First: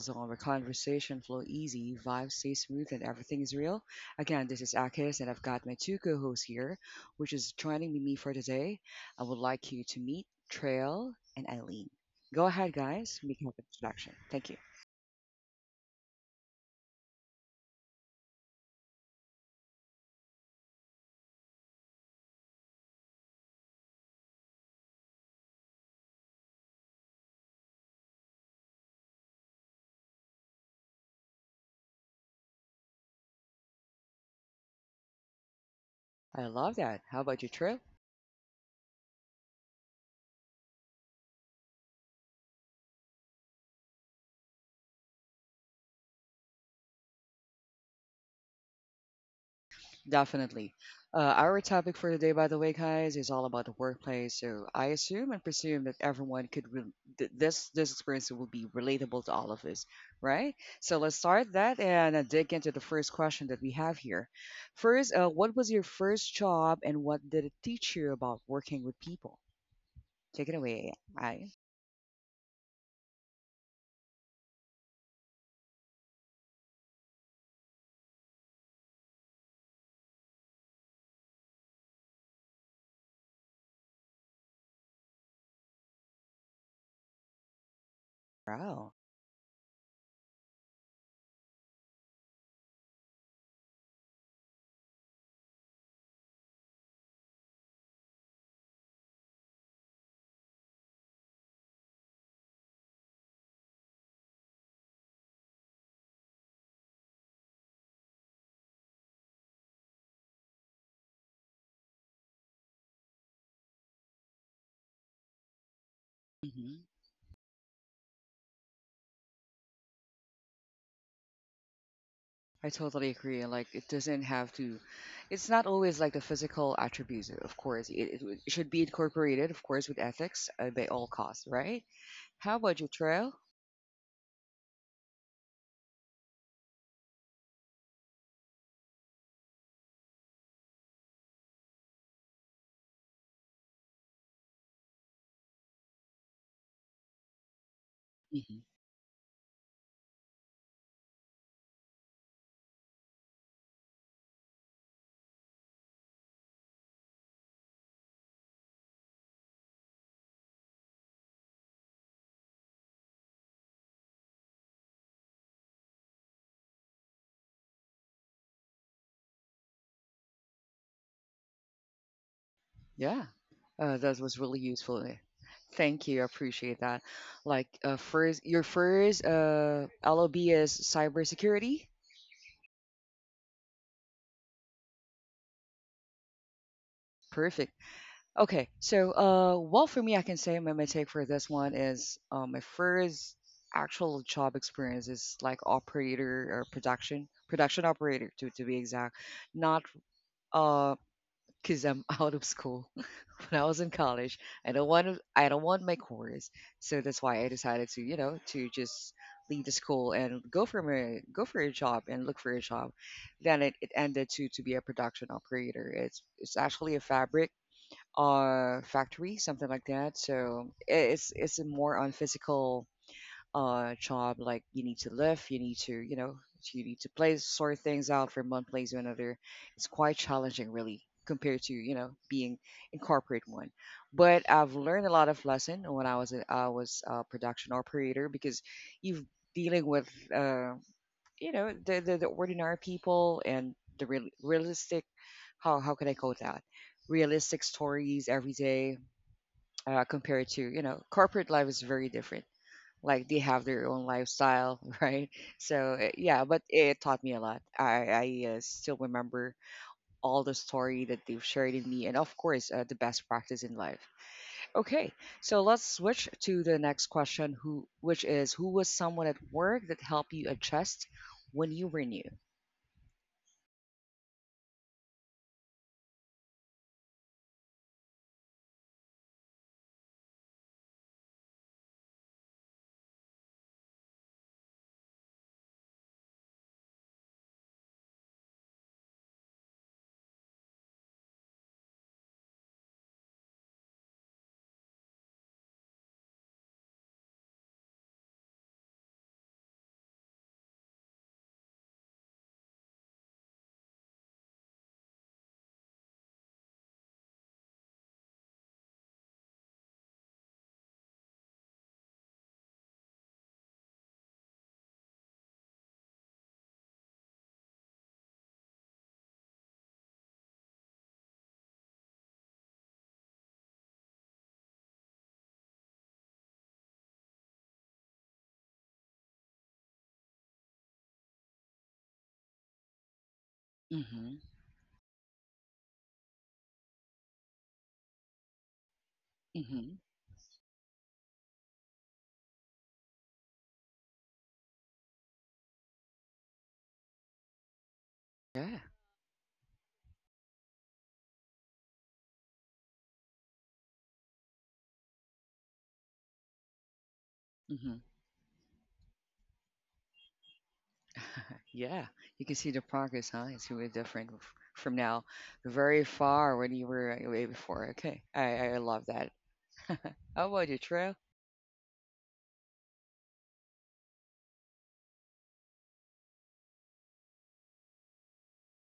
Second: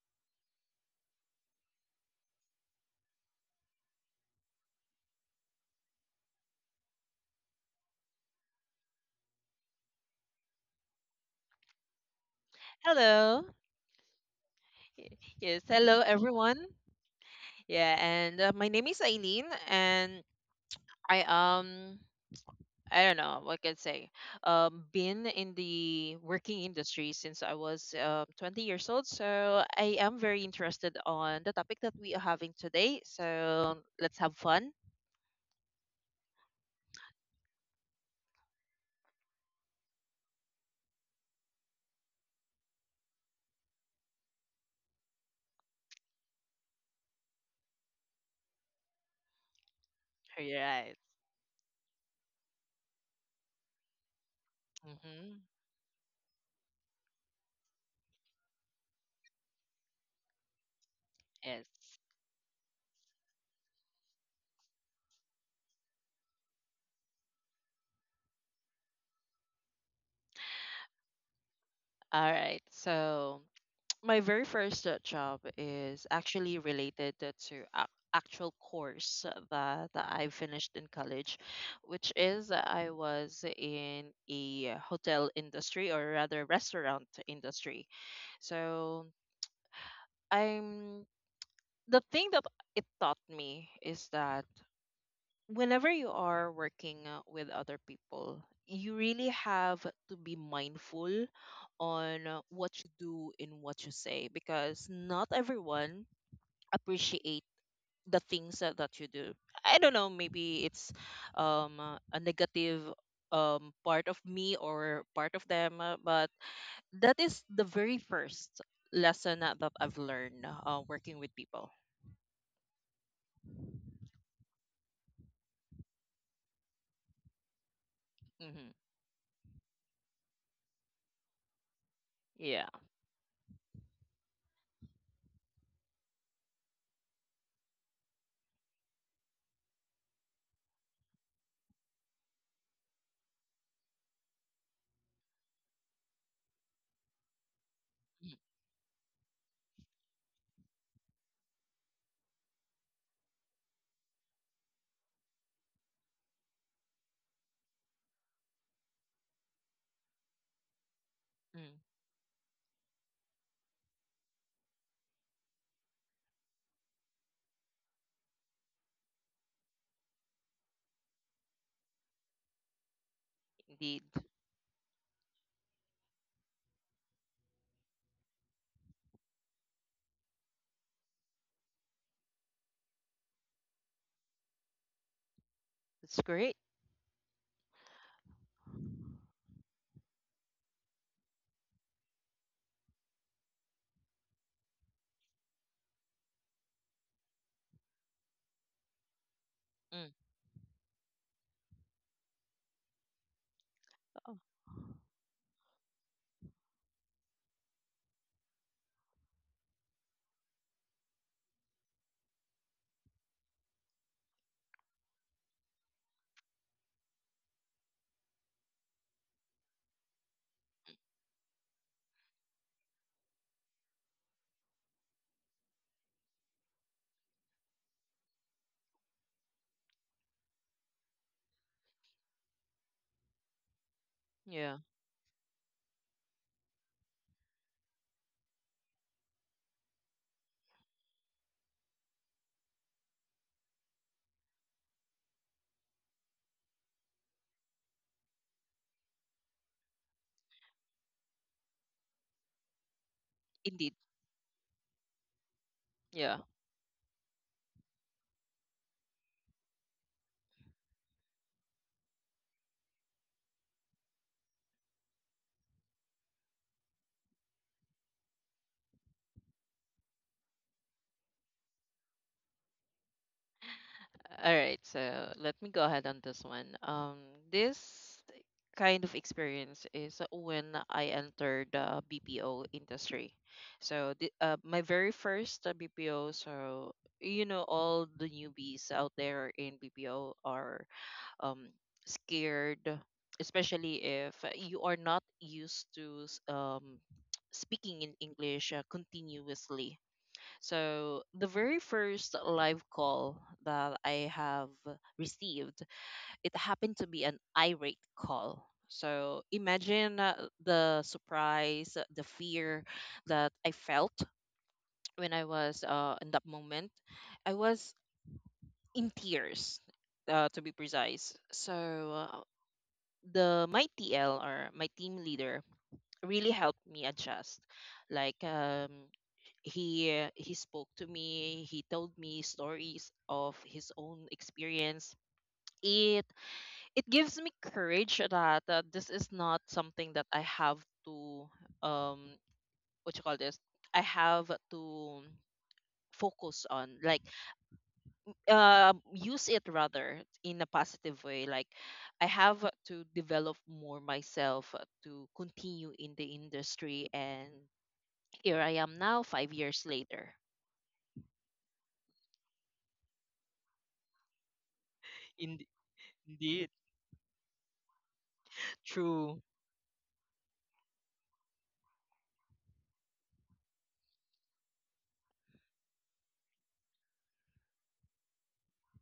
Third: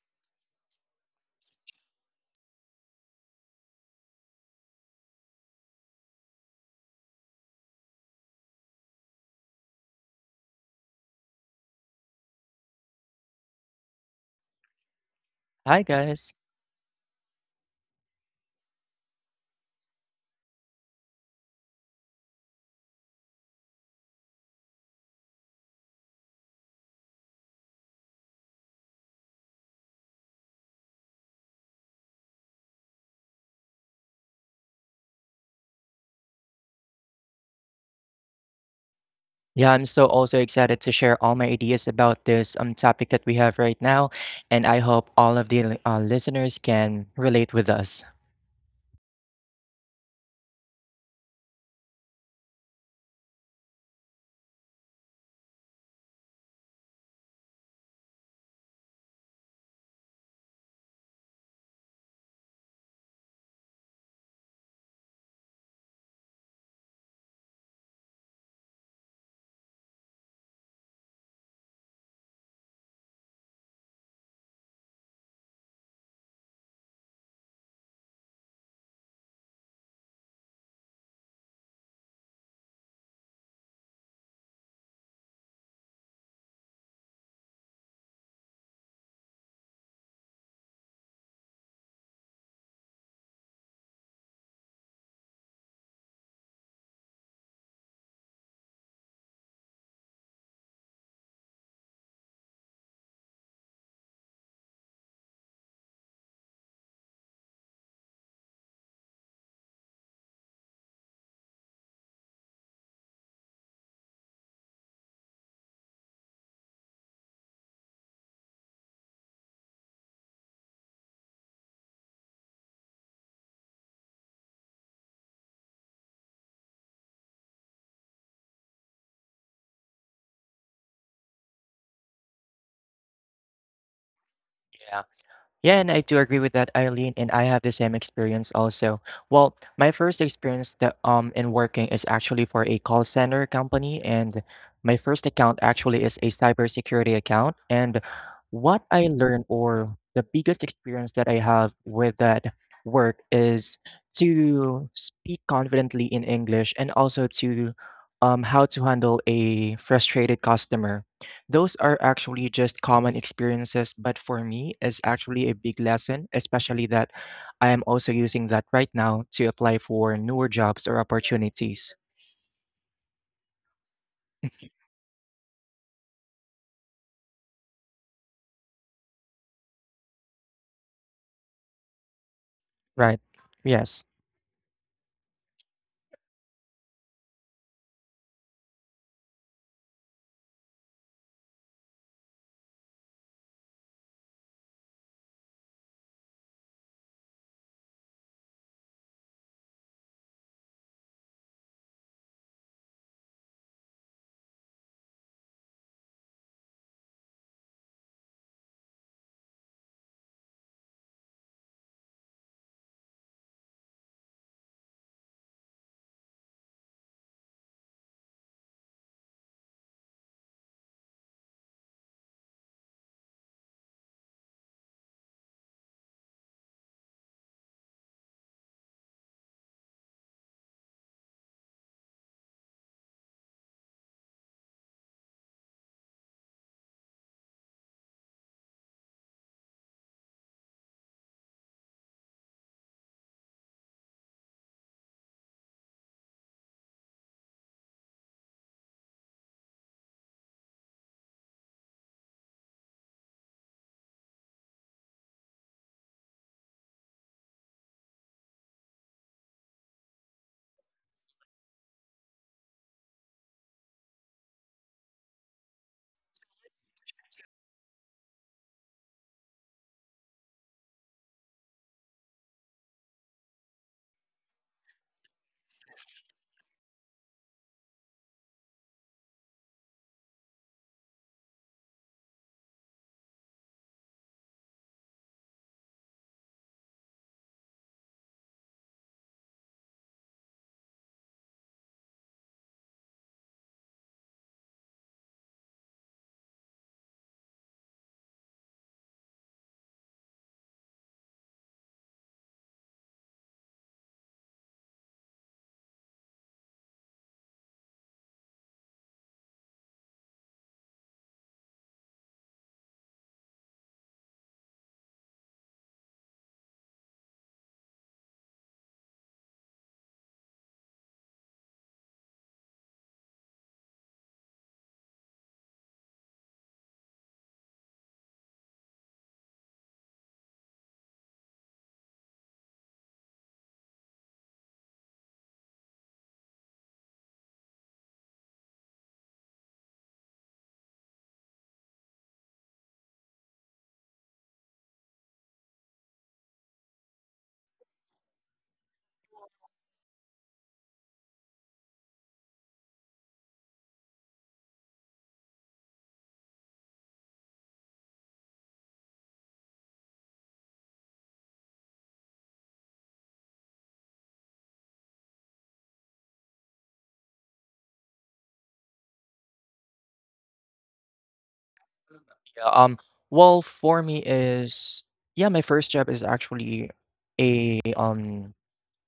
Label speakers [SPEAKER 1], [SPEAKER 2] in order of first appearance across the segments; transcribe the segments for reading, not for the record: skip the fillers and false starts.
[SPEAKER 1] zone where conversation flow easy, vibes stay smooth, and everything is real. Again, this is Akis, and I've got my two co-hosts here, which is joining me for today. I would like you to meet Trail and Eileen. Go ahead, guys. Make
[SPEAKER 2] Hello.
[SPEAKER 1] an introduction. Thank you.
[SPEAKER 2] Yes,
[SPEAKER 3] Hi
[SPEAKER 2] hello
[SPEAKER 3] guys.
[SPEAKER 2] everyone. Yeah, and my name is Eileen, and I um I don't know what can I say. Been in the working industry since I was 20 years old, so I am very interested on the topic that we are having today. So let's have fun.
[SPEAKER 1] I love that. How about you, Trail?
[SPEAKER 3] Yeah, I'm so also excited to share all my ideas about this topic that we have right now, and I hope all of the listeners can relate with us.
[SPEAKER 2] All
[SPEAKER 1] Definitely.
[SPEAKER 2] right.
[SPEAKER 1] Our topic for today, by the way, guys, is all about the workplace. So I assume
[SPEAKER 2] Mm-hmm.
[SPEAKER 1] and presume that everyone could this experience will be relatable to all of us, right? So let's start
[SPEAKER 2] Yes.
[SPEAKER 1] that and dig into the first question that we have here. First, what was your first job and what did it teach you about working with people? Take it away, I.
[SPEAKER 2] All right. So my very first job is actually related to ac actual course that I finished in college, which is I was in a hotel industry or rather restaurant industry.
[SPEAKER 1] Wow.
[SPEAKER 2] So I'm the thing that it taught me is that whenever you are working with other people, you really have to be mindful on what you do and what you say because not everyone appreciate the things that you do. I don't know, maybe it's a negative part of me or part of them, but
[SPEAKER 1] Mm-hmm.
[SPEAKER 2] that is the very first lesson that I've learned working with people.
[SPEAKER 1] I totally agree. Like, it doesn't have to, it's not always like the physical attributes, of course. It it should
[SPEAKER 2] Hmm.
[SPEAKER 1] be incorporated, of course, with ethics by all costs, right? How
[SPEAKER 2] Yeah.
[SPEAKER 1] about you, Trail?
[SPEAKER 3] Yeah. Yeah, and I do agree with that, Eileen, and I have the same experience also. Well, my first experience that in working is actually for a call center company, and my first account actually is a cybersecurity account. And
[SPEAKER 2] Mm,
[SPEAKER 1] hmm
[SPEAKER 3] what I learned, or the biggest experience that I have with that work, is to speak confidently in English and also to how to handle a frustrated customer. Those
[SPEAKER 2] mm.
[SPEAKER 3] are actually just common experiences, but for me is actually a big lesson, especially that I am also using that right now to apply for newer jobs or opportunities.
[SPEAKER 1] Yeah,
[SPEAKER 2] Indeed.
[SPEAKER 1] that was really useful, eh. Thank you. I appreciate that. Like, first, your first LOB is cybersecurity.
[SPEAKER 3] Right. Yes.
[SPEAKER 2] It's great.
[SPEAKER 1] Perfect. Okay, so well, for me, I can say my take for this one is my first actual job experience is like operator or production operator, to be exact. Not
[SPEAKER 2] Mm.
[SPEAKER 1] uh, cause I'm out of school when I was in
[SPEAKER 2] Oh,
[SPEAKER 1] college. I don't want my course, so that's why I decided to to just leave the school and go for my go for a job and look for a job. Then it ended to be a production operator. It's actually a fabric factory, something like that. So it's a more on physical job. Like you need to lift, you need to, you need to place sort things out from one place to another. It's quite challenging really, compared to, you know, being in corporate one. But
[SPEAKER 2] yeah.
[SPEAKER 1] I've learned a lot of lesson when I was a production operator, because you've dealing with uh, you know, the ordinary people and the realistic, how can I call that, realistic stories every day, compared to, you know, corporate life is very different. Like they have their
[SPEAKER 2] Indeed.
[SPEAKER 1] own lifestyle. Right? So
[SPEAKER 2] Yeah.
[SPEAKER 1] yeah, but it taught me a lot. I still remember all the story that they've shared in me, and of course the best practice in life. Okay, so let's switch to the next question, who which is who was someone at work that helped you adjust when you were new.
[SPEAKER 2] All right, so let me go ahead on this one. This kind of experience is when I entered the BPO industry. So my very first BPO. So, all the newbies out there in BPO are um scared, especially if you are not used to speaking in English continuously. So the very first live call that I have received, it happened to be an irate call. So imagine the surprise, the fear that I felt when I was in that moment. I was in tears, to be precise. So the my TL or my team leader really helped me adjust. Like, he he spoke to me. He told me stories of his own experience. It it gives me courage that this is not
[SPEAKER 1] hmm
[SPEAKER 2] something that I have to, um what you call this, I have to focus on, like
[SPEAKER 1] Yeah.
[SPEAKER 2] use it rather in a positive way. Like, I have to develop more myself to continue in the industry, and
[SPEAKER 1] hmm
[SPEAKER 2] here I am now 5 years later.
[SPEAKER 1] Yeah. You can see the progress, huh? It's really different from now,
[SPEAKER 2] in-
[SPEAKER 1] very far
[SPEAKER 2] Indeed.
[SPEAKER 1] when you were way before. Okay. I love that.
[SPEAKER 2] True.
[SPEAKER 1] How about you, Trail?
[SPEAKER 3] Yeah, um well for me is yeah, my first job is actually a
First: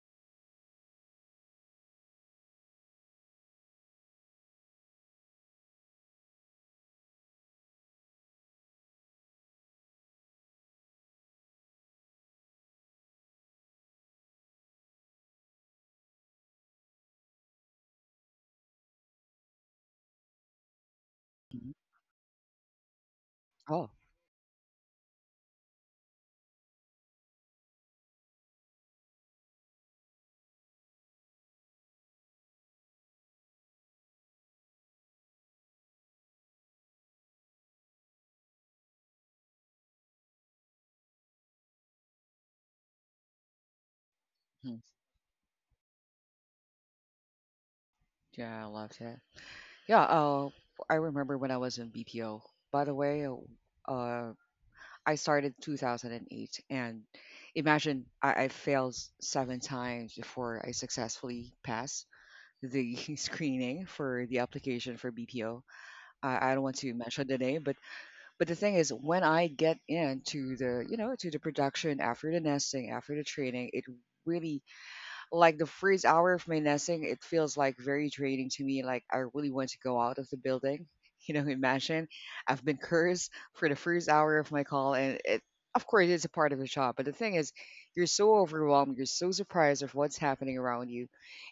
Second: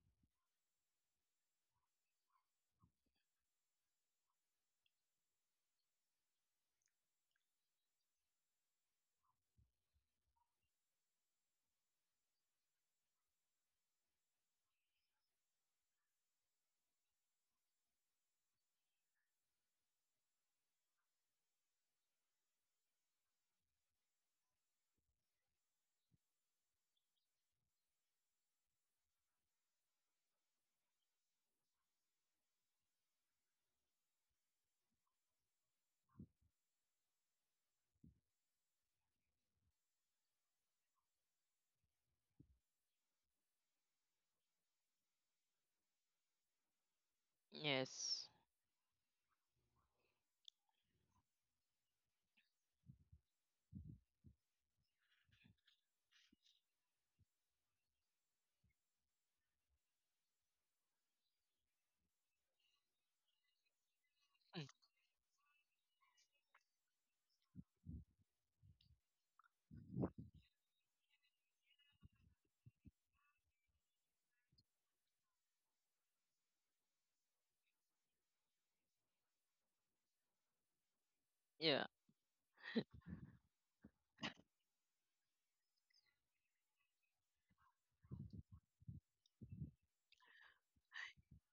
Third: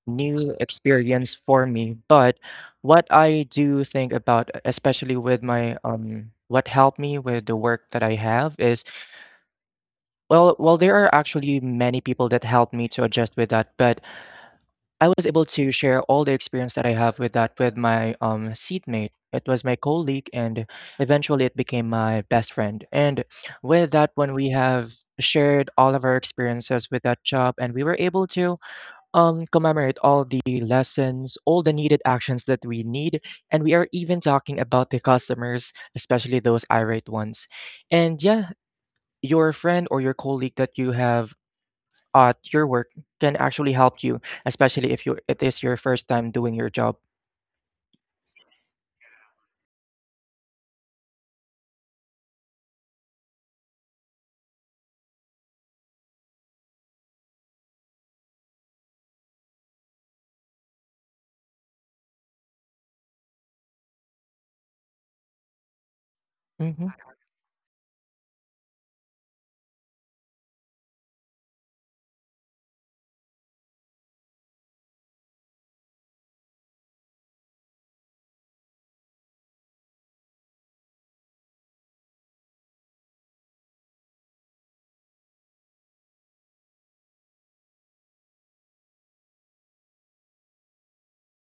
[SPEAKER 3] new experience for me, but what I do think about especially with my what helped me with the work that I have is Well, there are actually many people that helped me to adjust with that, but I was able to share all the experience that I have with that with my, seatmate. It was my colleague, and eventually it
[SPEAKER 1] Mhm.
[SPEAKER 3] became my best friend, and
[SPEAKER 1] Oh,
[SPEAKER 3] with that when we have shared all of our experiences with that job, and we were able to, commemorate all the lessons, all the needed actions that we need, and we are even talking about the customers, especially those irate ones. And, yeah, your friend or your colleague that you have at your work can actually help you,
[SPEAKER 1] mhm.
[SPEAKER 3] especially if you it is your first time doing your job.
[SPEAKER 2] Yes.
[SPEAKER 1] Yeah, I love that. Yeah, I remember when I was in BPO. By the way, uh, I started 2008, and imagine I failed seven times before I successfully passed the screening for the
[SPEAKER 2] Mm.
[SPEAKER 1] application for BPO. I don't want
[SPEAKER 3] Hmm.
[SPEAKER 1] to mention the name, but the thing is, when I get into the, you know, to the production after the nesting, after the training, it really, like the first hour of my nesting, it feels like very draining to me. Like I really want to go out of the building. You know,
[SPEAKER 2] Yeah.
[SPEAKER 1] imagine I've been cursed for the first hour of my call, and it of course it's a part of the job. But the thing is, you're so overwhelmed, you're so surprised of what's happening around you,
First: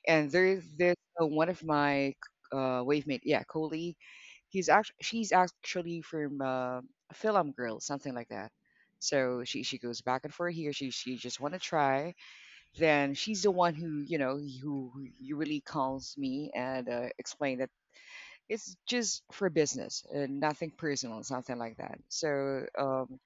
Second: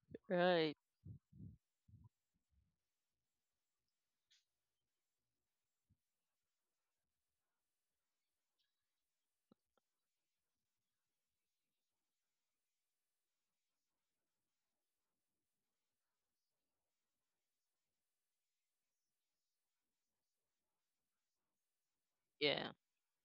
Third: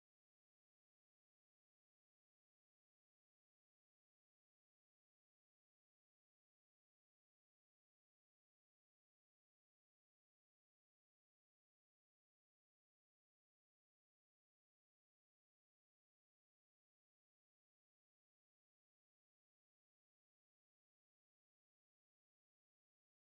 [SPEAKER 1] and there
[SPEAKER 2] Right.
[SPEAKER 1] there's uh, one of my wave mate, yeah, colleague. He's act She's actually from a Film Girl, something like that. So she goes back and forth here. She just want to try. Then she's the one who, you know, who really calls me and explain that it's just for business and nothing personal, something like that. So
[SPEAKER 2] Yeah.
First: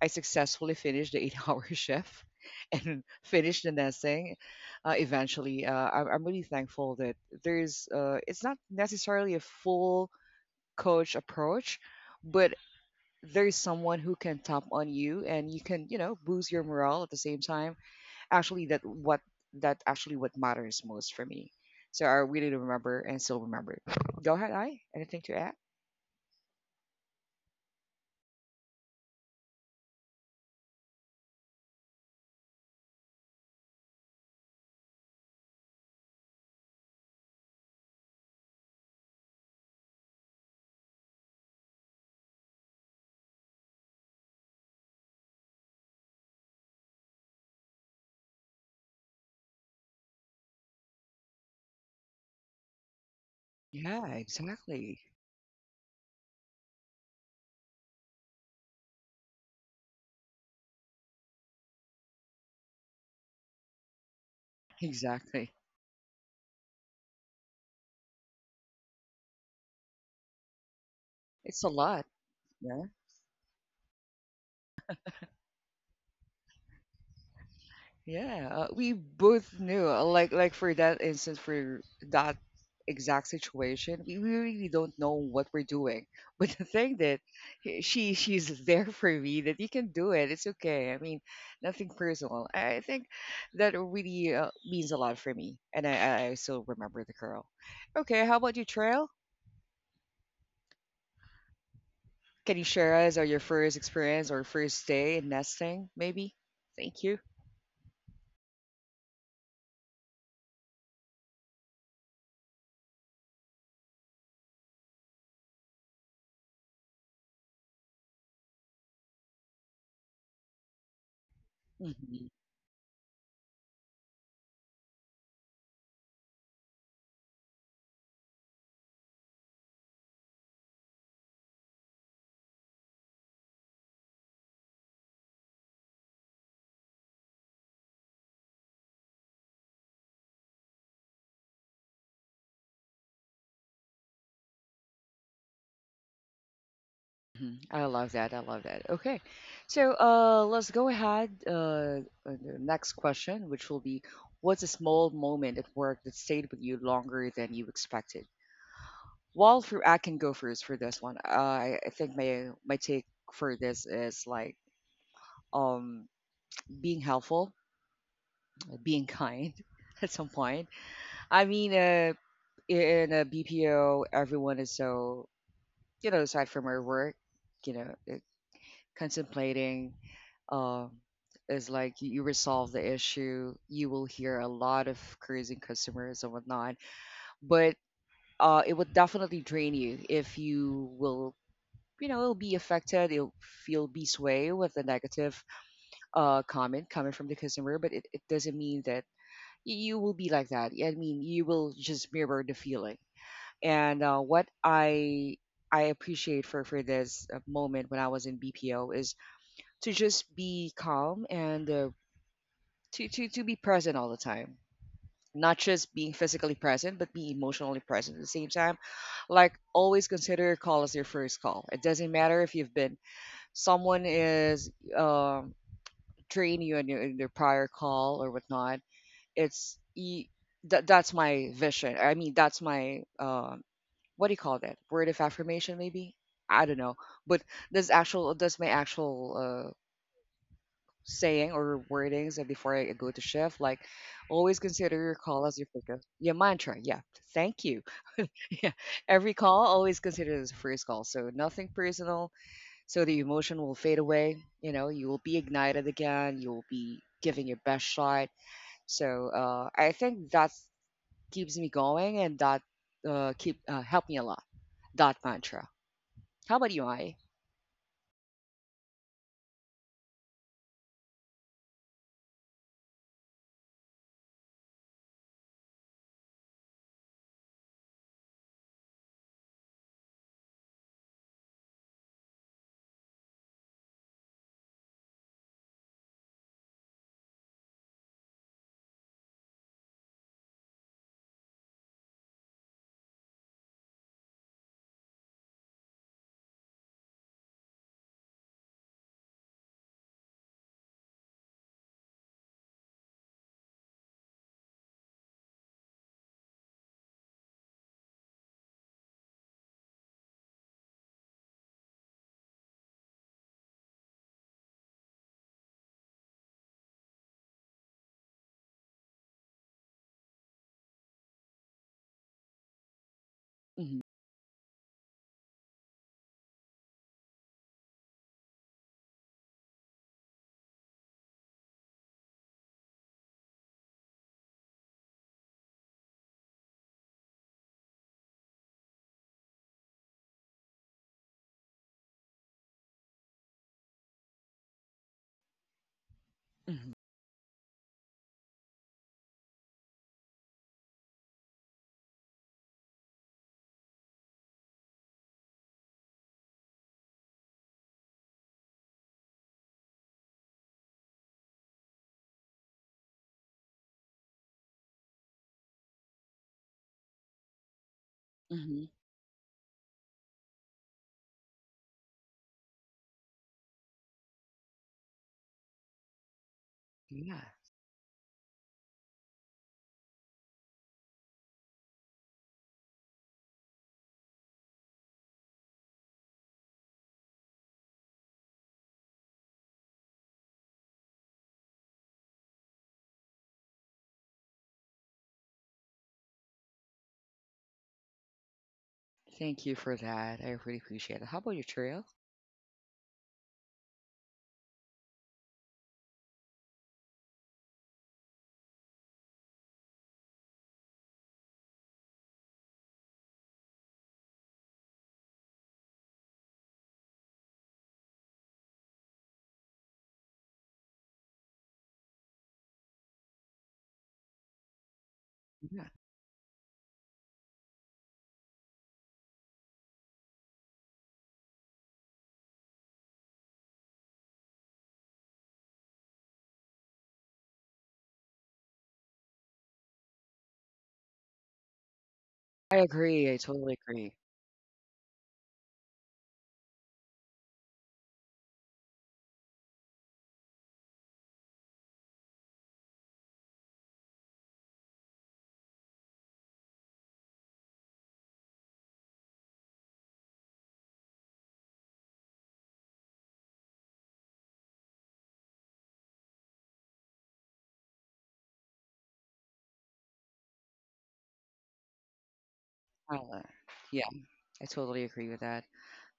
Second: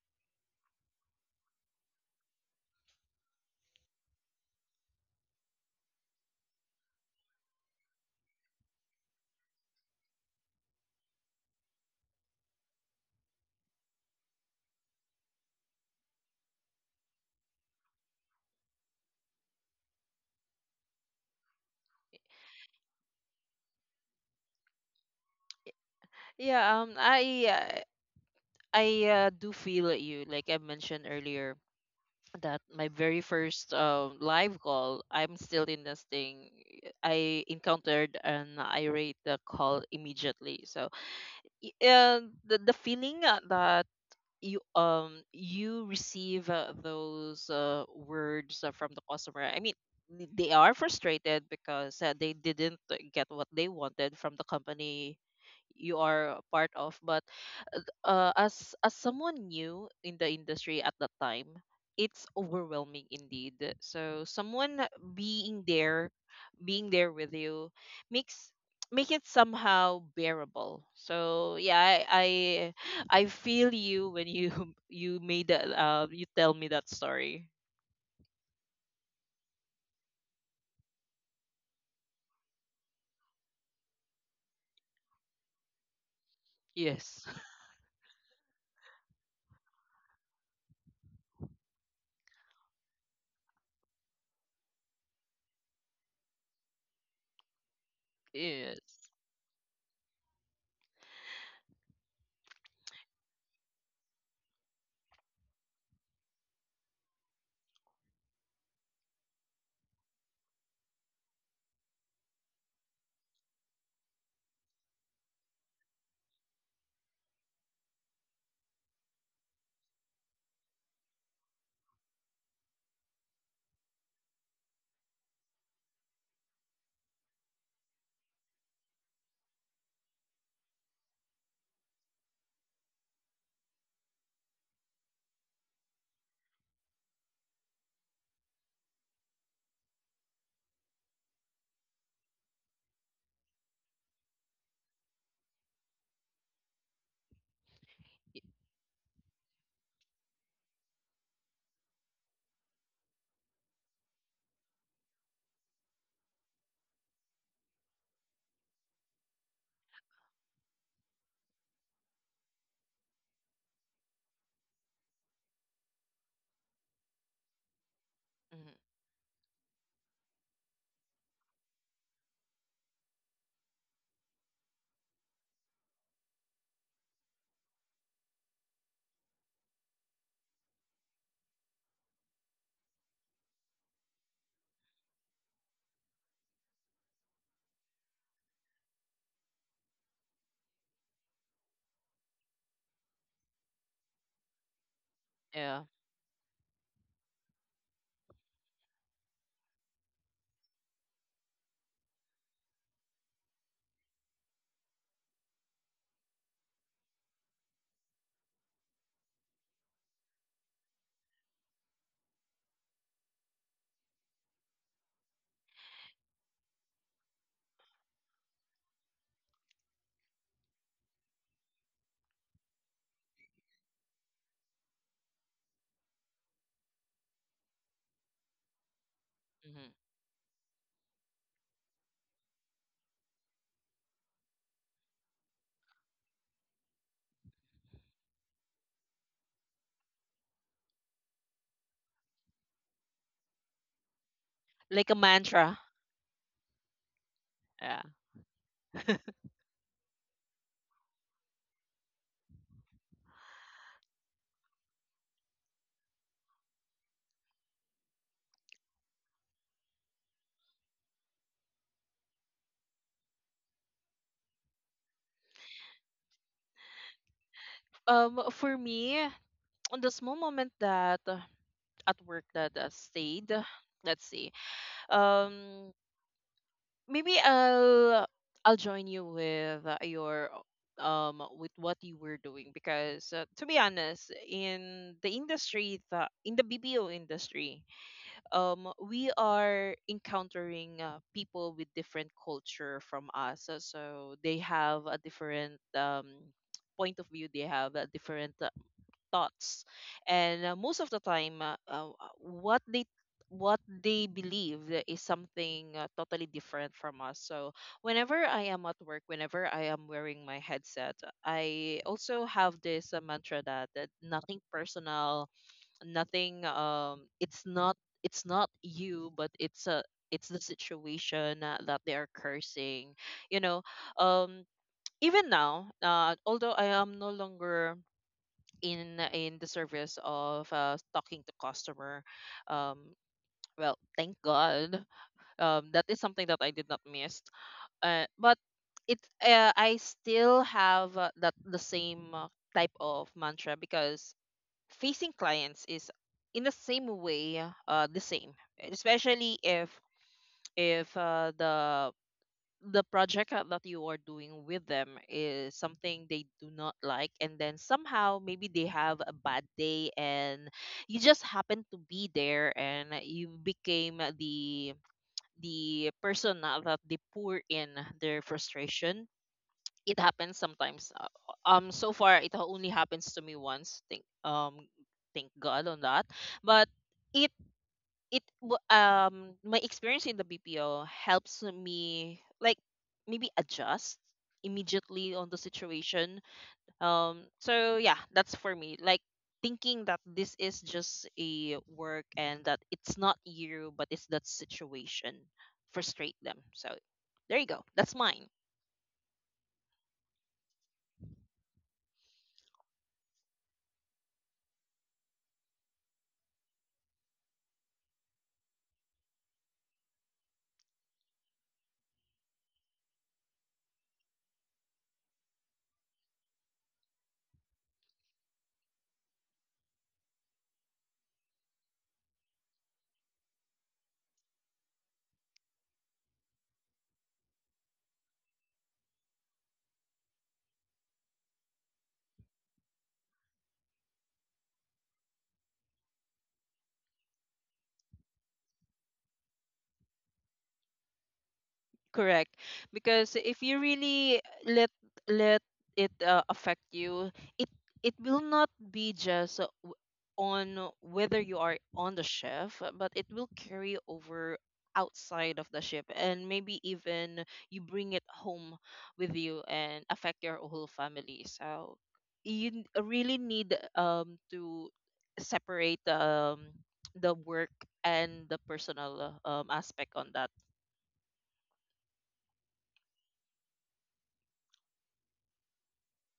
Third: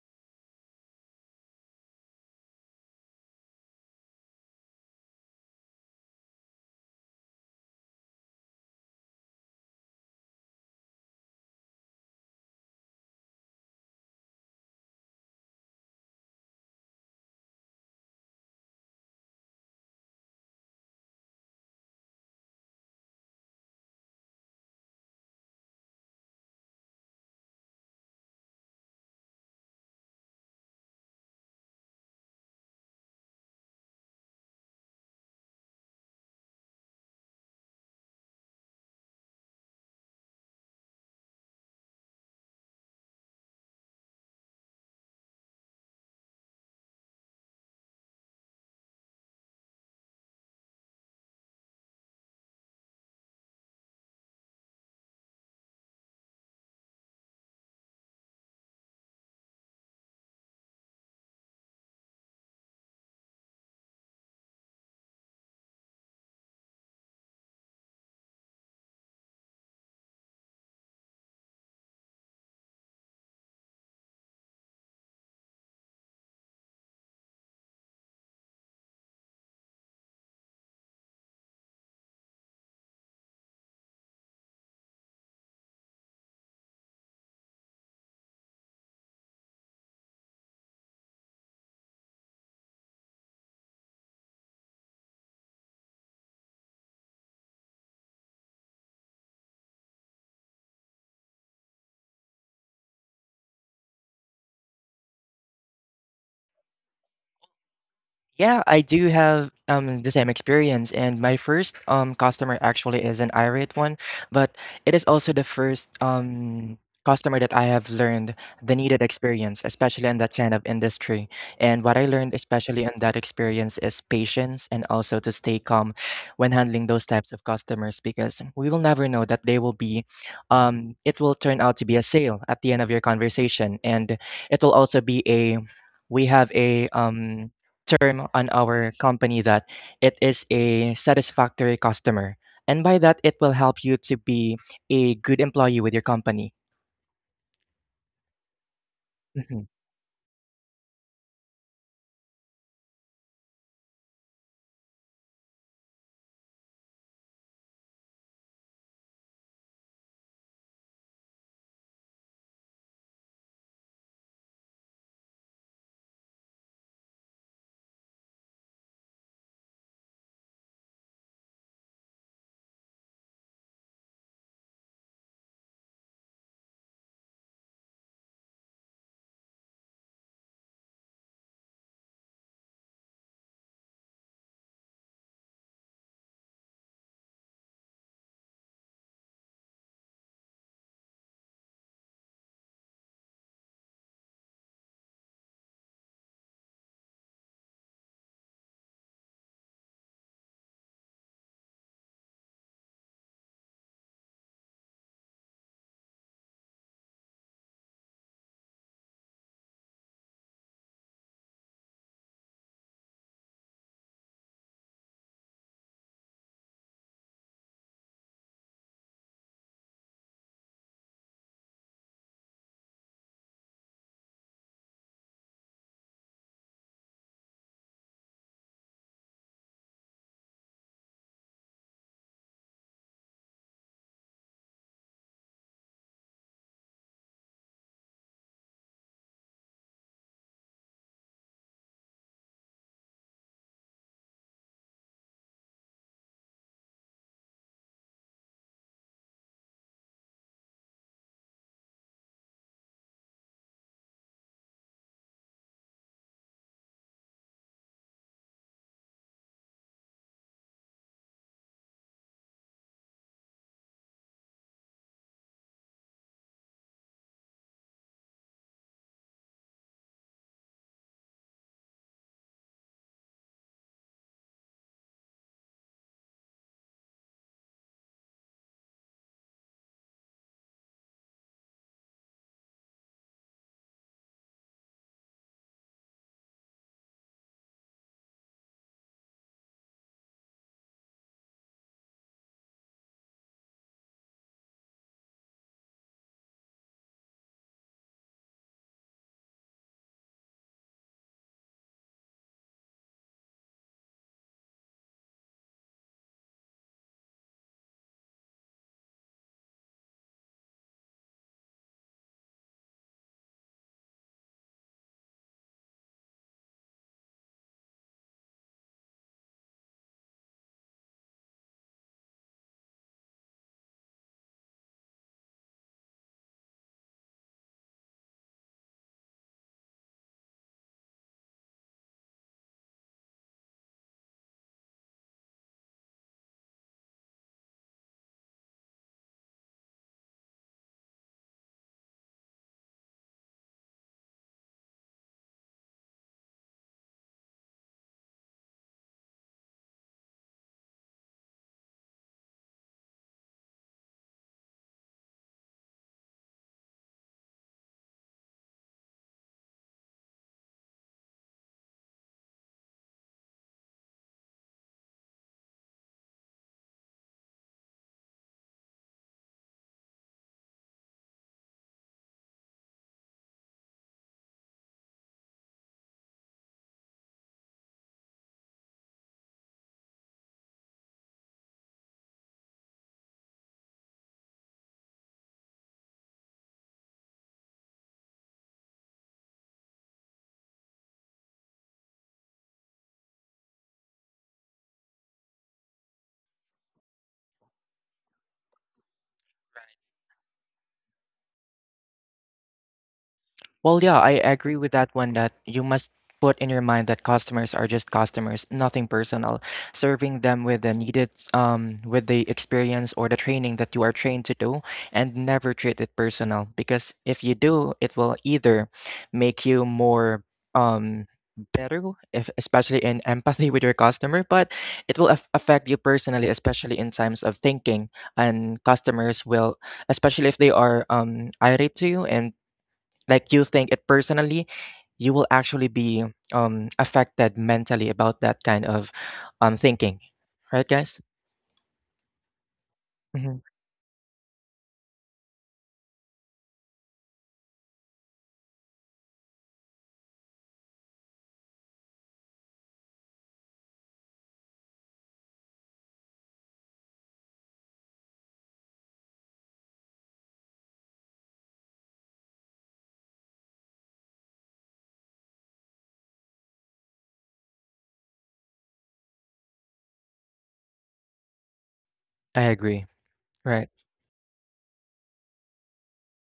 [SPEAKER 1] I successfully finished the eight-hour shift and finished the nesting. Eventually, I'm really thankful that there's it's not necessarily a full coach approach, but there's someone who can tap on you and you can, you know, boost your morale at the same time. Actually, that actually what matters most for me. So I really remember and still remember. Go ahead, I. Anything to add?
[SPEAKER 2] Yeah. I do feel you. Like I mentioned earlier, that my very first live call, I'm still in this thing. I encountered an irate call immediately. So, the feeling that you receive those words from the customer. I mean, they are frustrated because they didn't get what they
[SPEAKER 1] Yeah,
[SPEAKER 2] wanted from the
[SPEAKER 1] exactly.
[SPEAKER 2] company you are a part of, but as someone new in the industry at that time, it's overwhelming indeed. So someone
[SPEAKER 1] Exactly.
[SPEAKER 2] being there, being there with you, makes make it somehow bearable. So
[SPEAKER 1] It's a
[SPEAKER 2] yeah,
[SPEAKER 1] lot.
[SPEAKER 2] I
[SPEAKER 1] Yeah.
[SPEAKER 2] I, I feel you when you you made that you tell me that story.
[SPEAKER 1] Yeah, we both knew. Like for that instance, for that exact situation, we really don't know what we're doing. But the thing
[SPEAKER 2] Yes,
[SPEAKER 1] that she's there for me, that you can do it. It's okay. I mean, nothing personal. I think that really means a lot for me, and I still remember the girl. Okay, how about you,
[SPEAKER 2] yes.
[SPEAKER 1] Trail? Can you share us or your first experience or first day in nesting, maybe? Thank you.
[SPEAKER 3] Yeah, I do have the same experience, and my first customer actually is an irate one, but it is also the first customer that I have learned the needed experience, especially in that kind of industry. And what I learned,
[SPEAKER 1] hmm
[SPEAKER 3] especially in that experience, is patience and also to stay calm when handling those types of customers, because we will never know that they will be, it will turn out to be a sale at the end of your conversation, and it will also be a we have a term on our company that it is a satisfactory customer. And by that, it will help you to be a good employee with your company.
[SPEAKER 1] Mhm. I love that. I love that. Okay.
[SPEAKER 3] Mhm.
[SPEAKER 1] So let's go ahead. The next question, which will be, what's a small moment at work that stayed with you longer than you expected? Well, for, I can go first for this one. I think my take for this is like um, being helpful,
[SPEAKER 2] Hmm.
[SPEAKER 1] being kind at some point. I mean, in a BPO, everyone is so, you know, aside from our work, you know, contemplating. um, is like you resolve the issue, you will hear a lot of cruising customers and whatnot. But it would definitely drain you if you will, you know, it'll be affected. It'll feel be sway with the negative
[SPEAKER 2] Yeah.
[SPEAKER 1] comment coming from the customer, but it doesn't mean that you will be like that. I mean, you will just mirror the feeling. And what I appreciate for this moment when I was in BPO is to just be calm and to be present all the time, not just being physically present, but being emotionally present at the same time. Like always consider your call as your first call. It doesn't matter if you've been, someone is um training you in your, in their prior call or whatnot.
[SPEAKER 2] Hmm,
[SPEAKER 1] it's y- that that's my vision. I mean, that's my, what do you call that, word of affirmation maybe, I don't know. But this actual that's my actual saying or wordings before I go to shift. Like always
[SPEAKER 2] like
[SPEAKER 1] consider
[SPEAKER 2] a
[SPEAKER 1] your call as
[SPEAKER 2] mantra.
[SPEAKER 1] your first, your mantra. Yeah, thank you.
[SPEAKER 2] Yeah.
[SPEAKER 1] Yeah, every call always consider it as a first call. So nothing personal. So the emotion will fade away. You know, you will be ignited again. You will be giving your best shot. So I think that keeps me going, and that keep help me a lot. That mantra. How about you, I?
[SPEAKER 2] For me, on the small moment that at work that stayed. Let's see. Um, Maybe I'll join you with your with what you were doing because to be honest, in the industry that in the BPO industry, we are encountering people with different culture from us. So they have a different point of view. They have a different thoughts, and most of the time what they what they believe is something totally different from us. So whenever I am at work, whenever I am wearing my headset, I also have this mantra that nothing personal, nothing, it's not you, but it's the situation that they are cursing you know
[SPEAKER 1] hmm
[SPEAKER 2] um Even now, although I am no longer in the service of talking to customer. Um, well, thank God. That is something that I did not miss. But it I still have that the same type of mantra because facing clients is in the same
[SPEAKER 1] hmm
[SPEAKER 2] way, the same, especially if the project that you are doing with them is something they do not like, and then somehow maybe they have a bad day and you just happen to be there and you became the person that they pour in their
[SPEAKER 1] hmm
[SPEAKER 2] frustration. It happens sometimes. So far it only happens to me once, thank God on that. But it
[SPEAKER 1] Yeah.
[SPEAKER 2] my experience in the BPO helps me like maybe adjust immediately on the situation. So yeah, that's for me. Like thinking that this is just a work and that it's not you but it's that situation frustrate them. So there you go. That's mine.
[SPEAKER 1] Thank you for that. I really appreciate it. How about your trail?
[SPEAKER 3] Well, yeah, I agree with that one that you must put in your mind that customers are just customers, nothing personal. Serving them with the needed, with the experience or the training that you are trained to do, and never treat it personal. Because if you do, it will either make you more, um, better, if, especially in empathy with your customer, but it will affect you
[SPEAKER 1] Yeah.
[SPEAKER 3] personally, especially in times of thinking. And customers will, especially if they are irate to you and like you think it personally, you will actually be affected mentally about that kind of thinking. Right, guys?
[SPEAKER 2] Correct.
[SPEAKER 1] I
[SPEAKER 2] Because
[SPEAKER 1] agree. I
[SPEAKER 3] Hmm.
[SPEAKER 2] if you
[SPEAKER 1] totally agree.
[SPEAKER 2] really let it affect you, it it will not be just on whether you are on the shift, but it will carry over outside of the ship and maybe even you bring it home with you and affect your whole family. So you really need to separate the work and the personal aspect on that.
[SPEAKER 3] I agree.
[SPEAKER 1] Uh,
[SPEAKER 3] Right.
[SPEAKER 1] yeah, I totally agree with that.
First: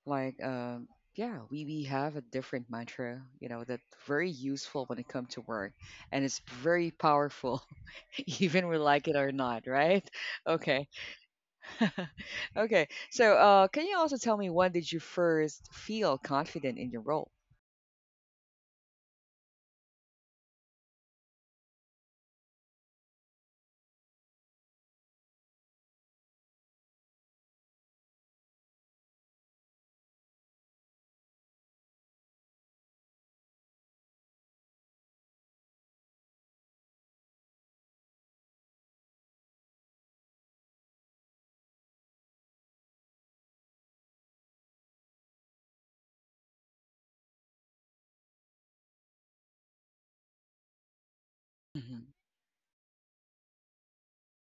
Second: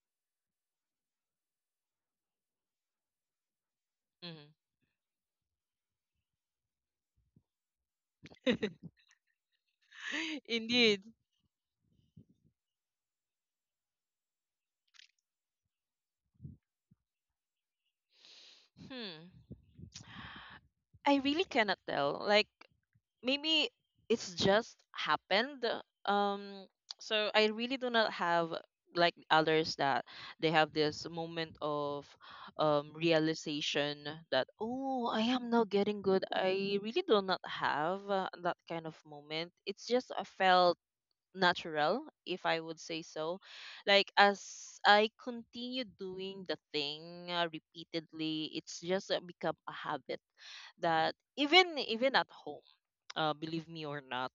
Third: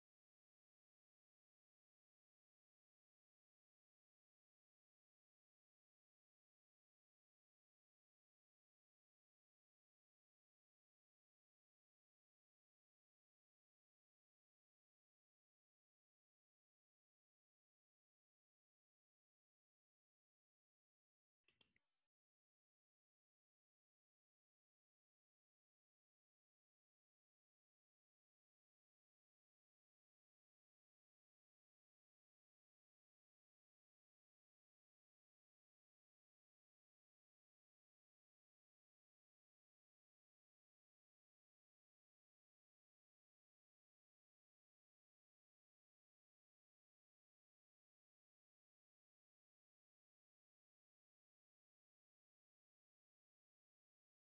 [SPEAKER 1] Like, yeah, we have a different mantra, you know, that's very
[SPEAKER 2] Mhm.
[SPEAKER 1] useful when it comes to work, and it's very powerful, even we like it or not, right? Okay,
[SPEAKER 2] Indeed.
[SPEAKER 1] okay. So, can you also tell me when did you first feel confident in your role?
[SPEAKER 2] Hmm. I really cannot tell. Like maybe it's just happened. Um so I really do not have like others that they have this moment of realization that oh I am now getting good. I really do not have that kind of moment. It's just I felt natural, if I would say so. Like, as I continue doing the thing repeatedly, it's just become a habit, that even
[SPEAKER 1] hmm
[SPEAKER 2] even at home, believe me or not,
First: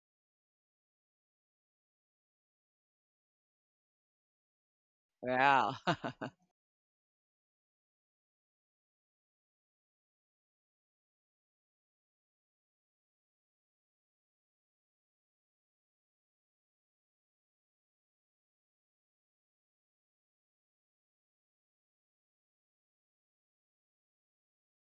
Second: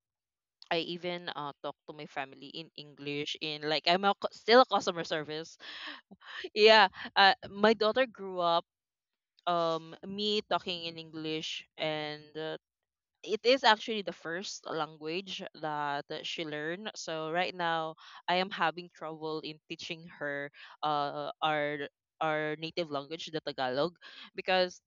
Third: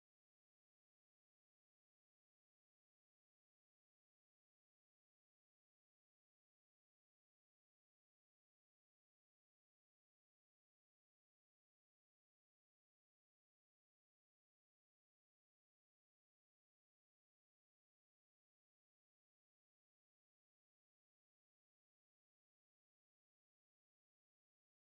[SPEAKER 2] I even talk to my family in English in like still a customer service.
[SPEAKER 1] Wow,
[SPEAKER 2] Yeah, my daughter grew up me talking in English, and it is actually the first language that she learned. So right now, I am having trouble in teaching her uh, our our native language, the Tagalog, because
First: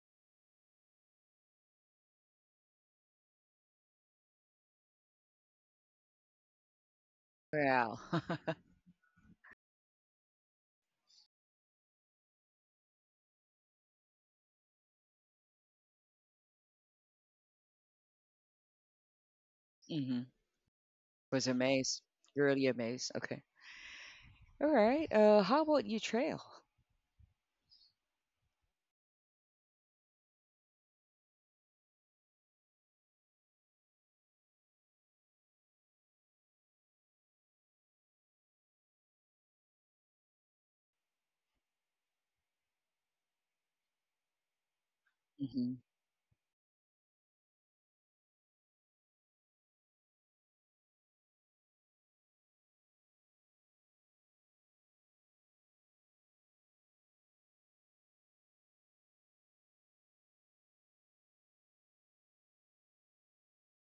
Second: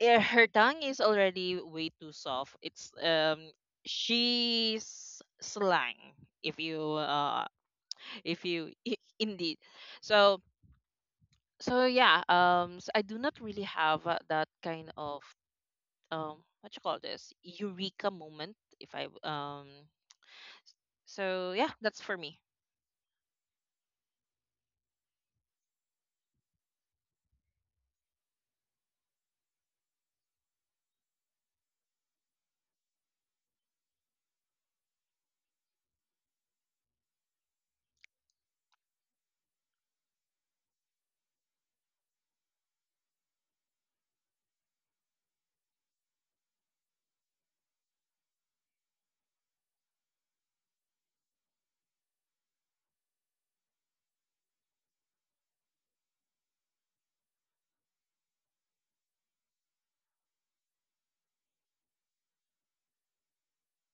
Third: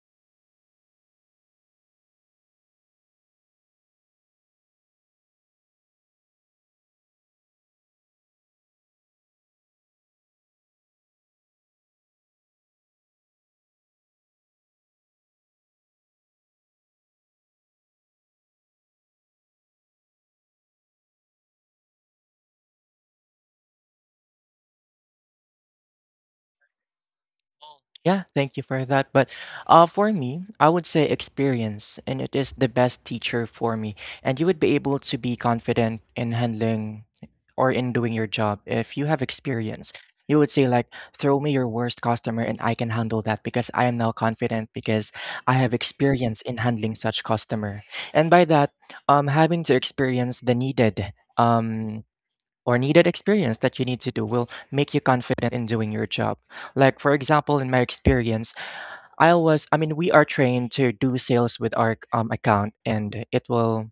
[SPEAKER 2] her tongue is already way too soft. It's She's slang if you
[SPEAKER 1] wow.
[SPEAKER 2] indeed. So so yeah, so I do not really have that kind of what you call this eureka moment if I
[SPEAKER 1] hmm Was
[SPEAKER 2] So yeah,
[SPEAKER 1] amazed,
[SPEAKER 2] that's for me.
[SPEAKER 1] really amazed. Okay. All right. How about you, Trail?
[SPEAKER 3] Yeah, thank you for that. But for me, I would say experience, and it is the best teacher for me. And you would be able to be confident in handling or in doing your job, if you have experience, you would say like, throw me your worst customer and I can handle that because I am now confident because I have experience in handling such customer. And by that, having to experience the needed or needed experience that you need to do will make you confident in doing your job. Like for example, in my experience, I was I mean we are trained to do sales with our account and it will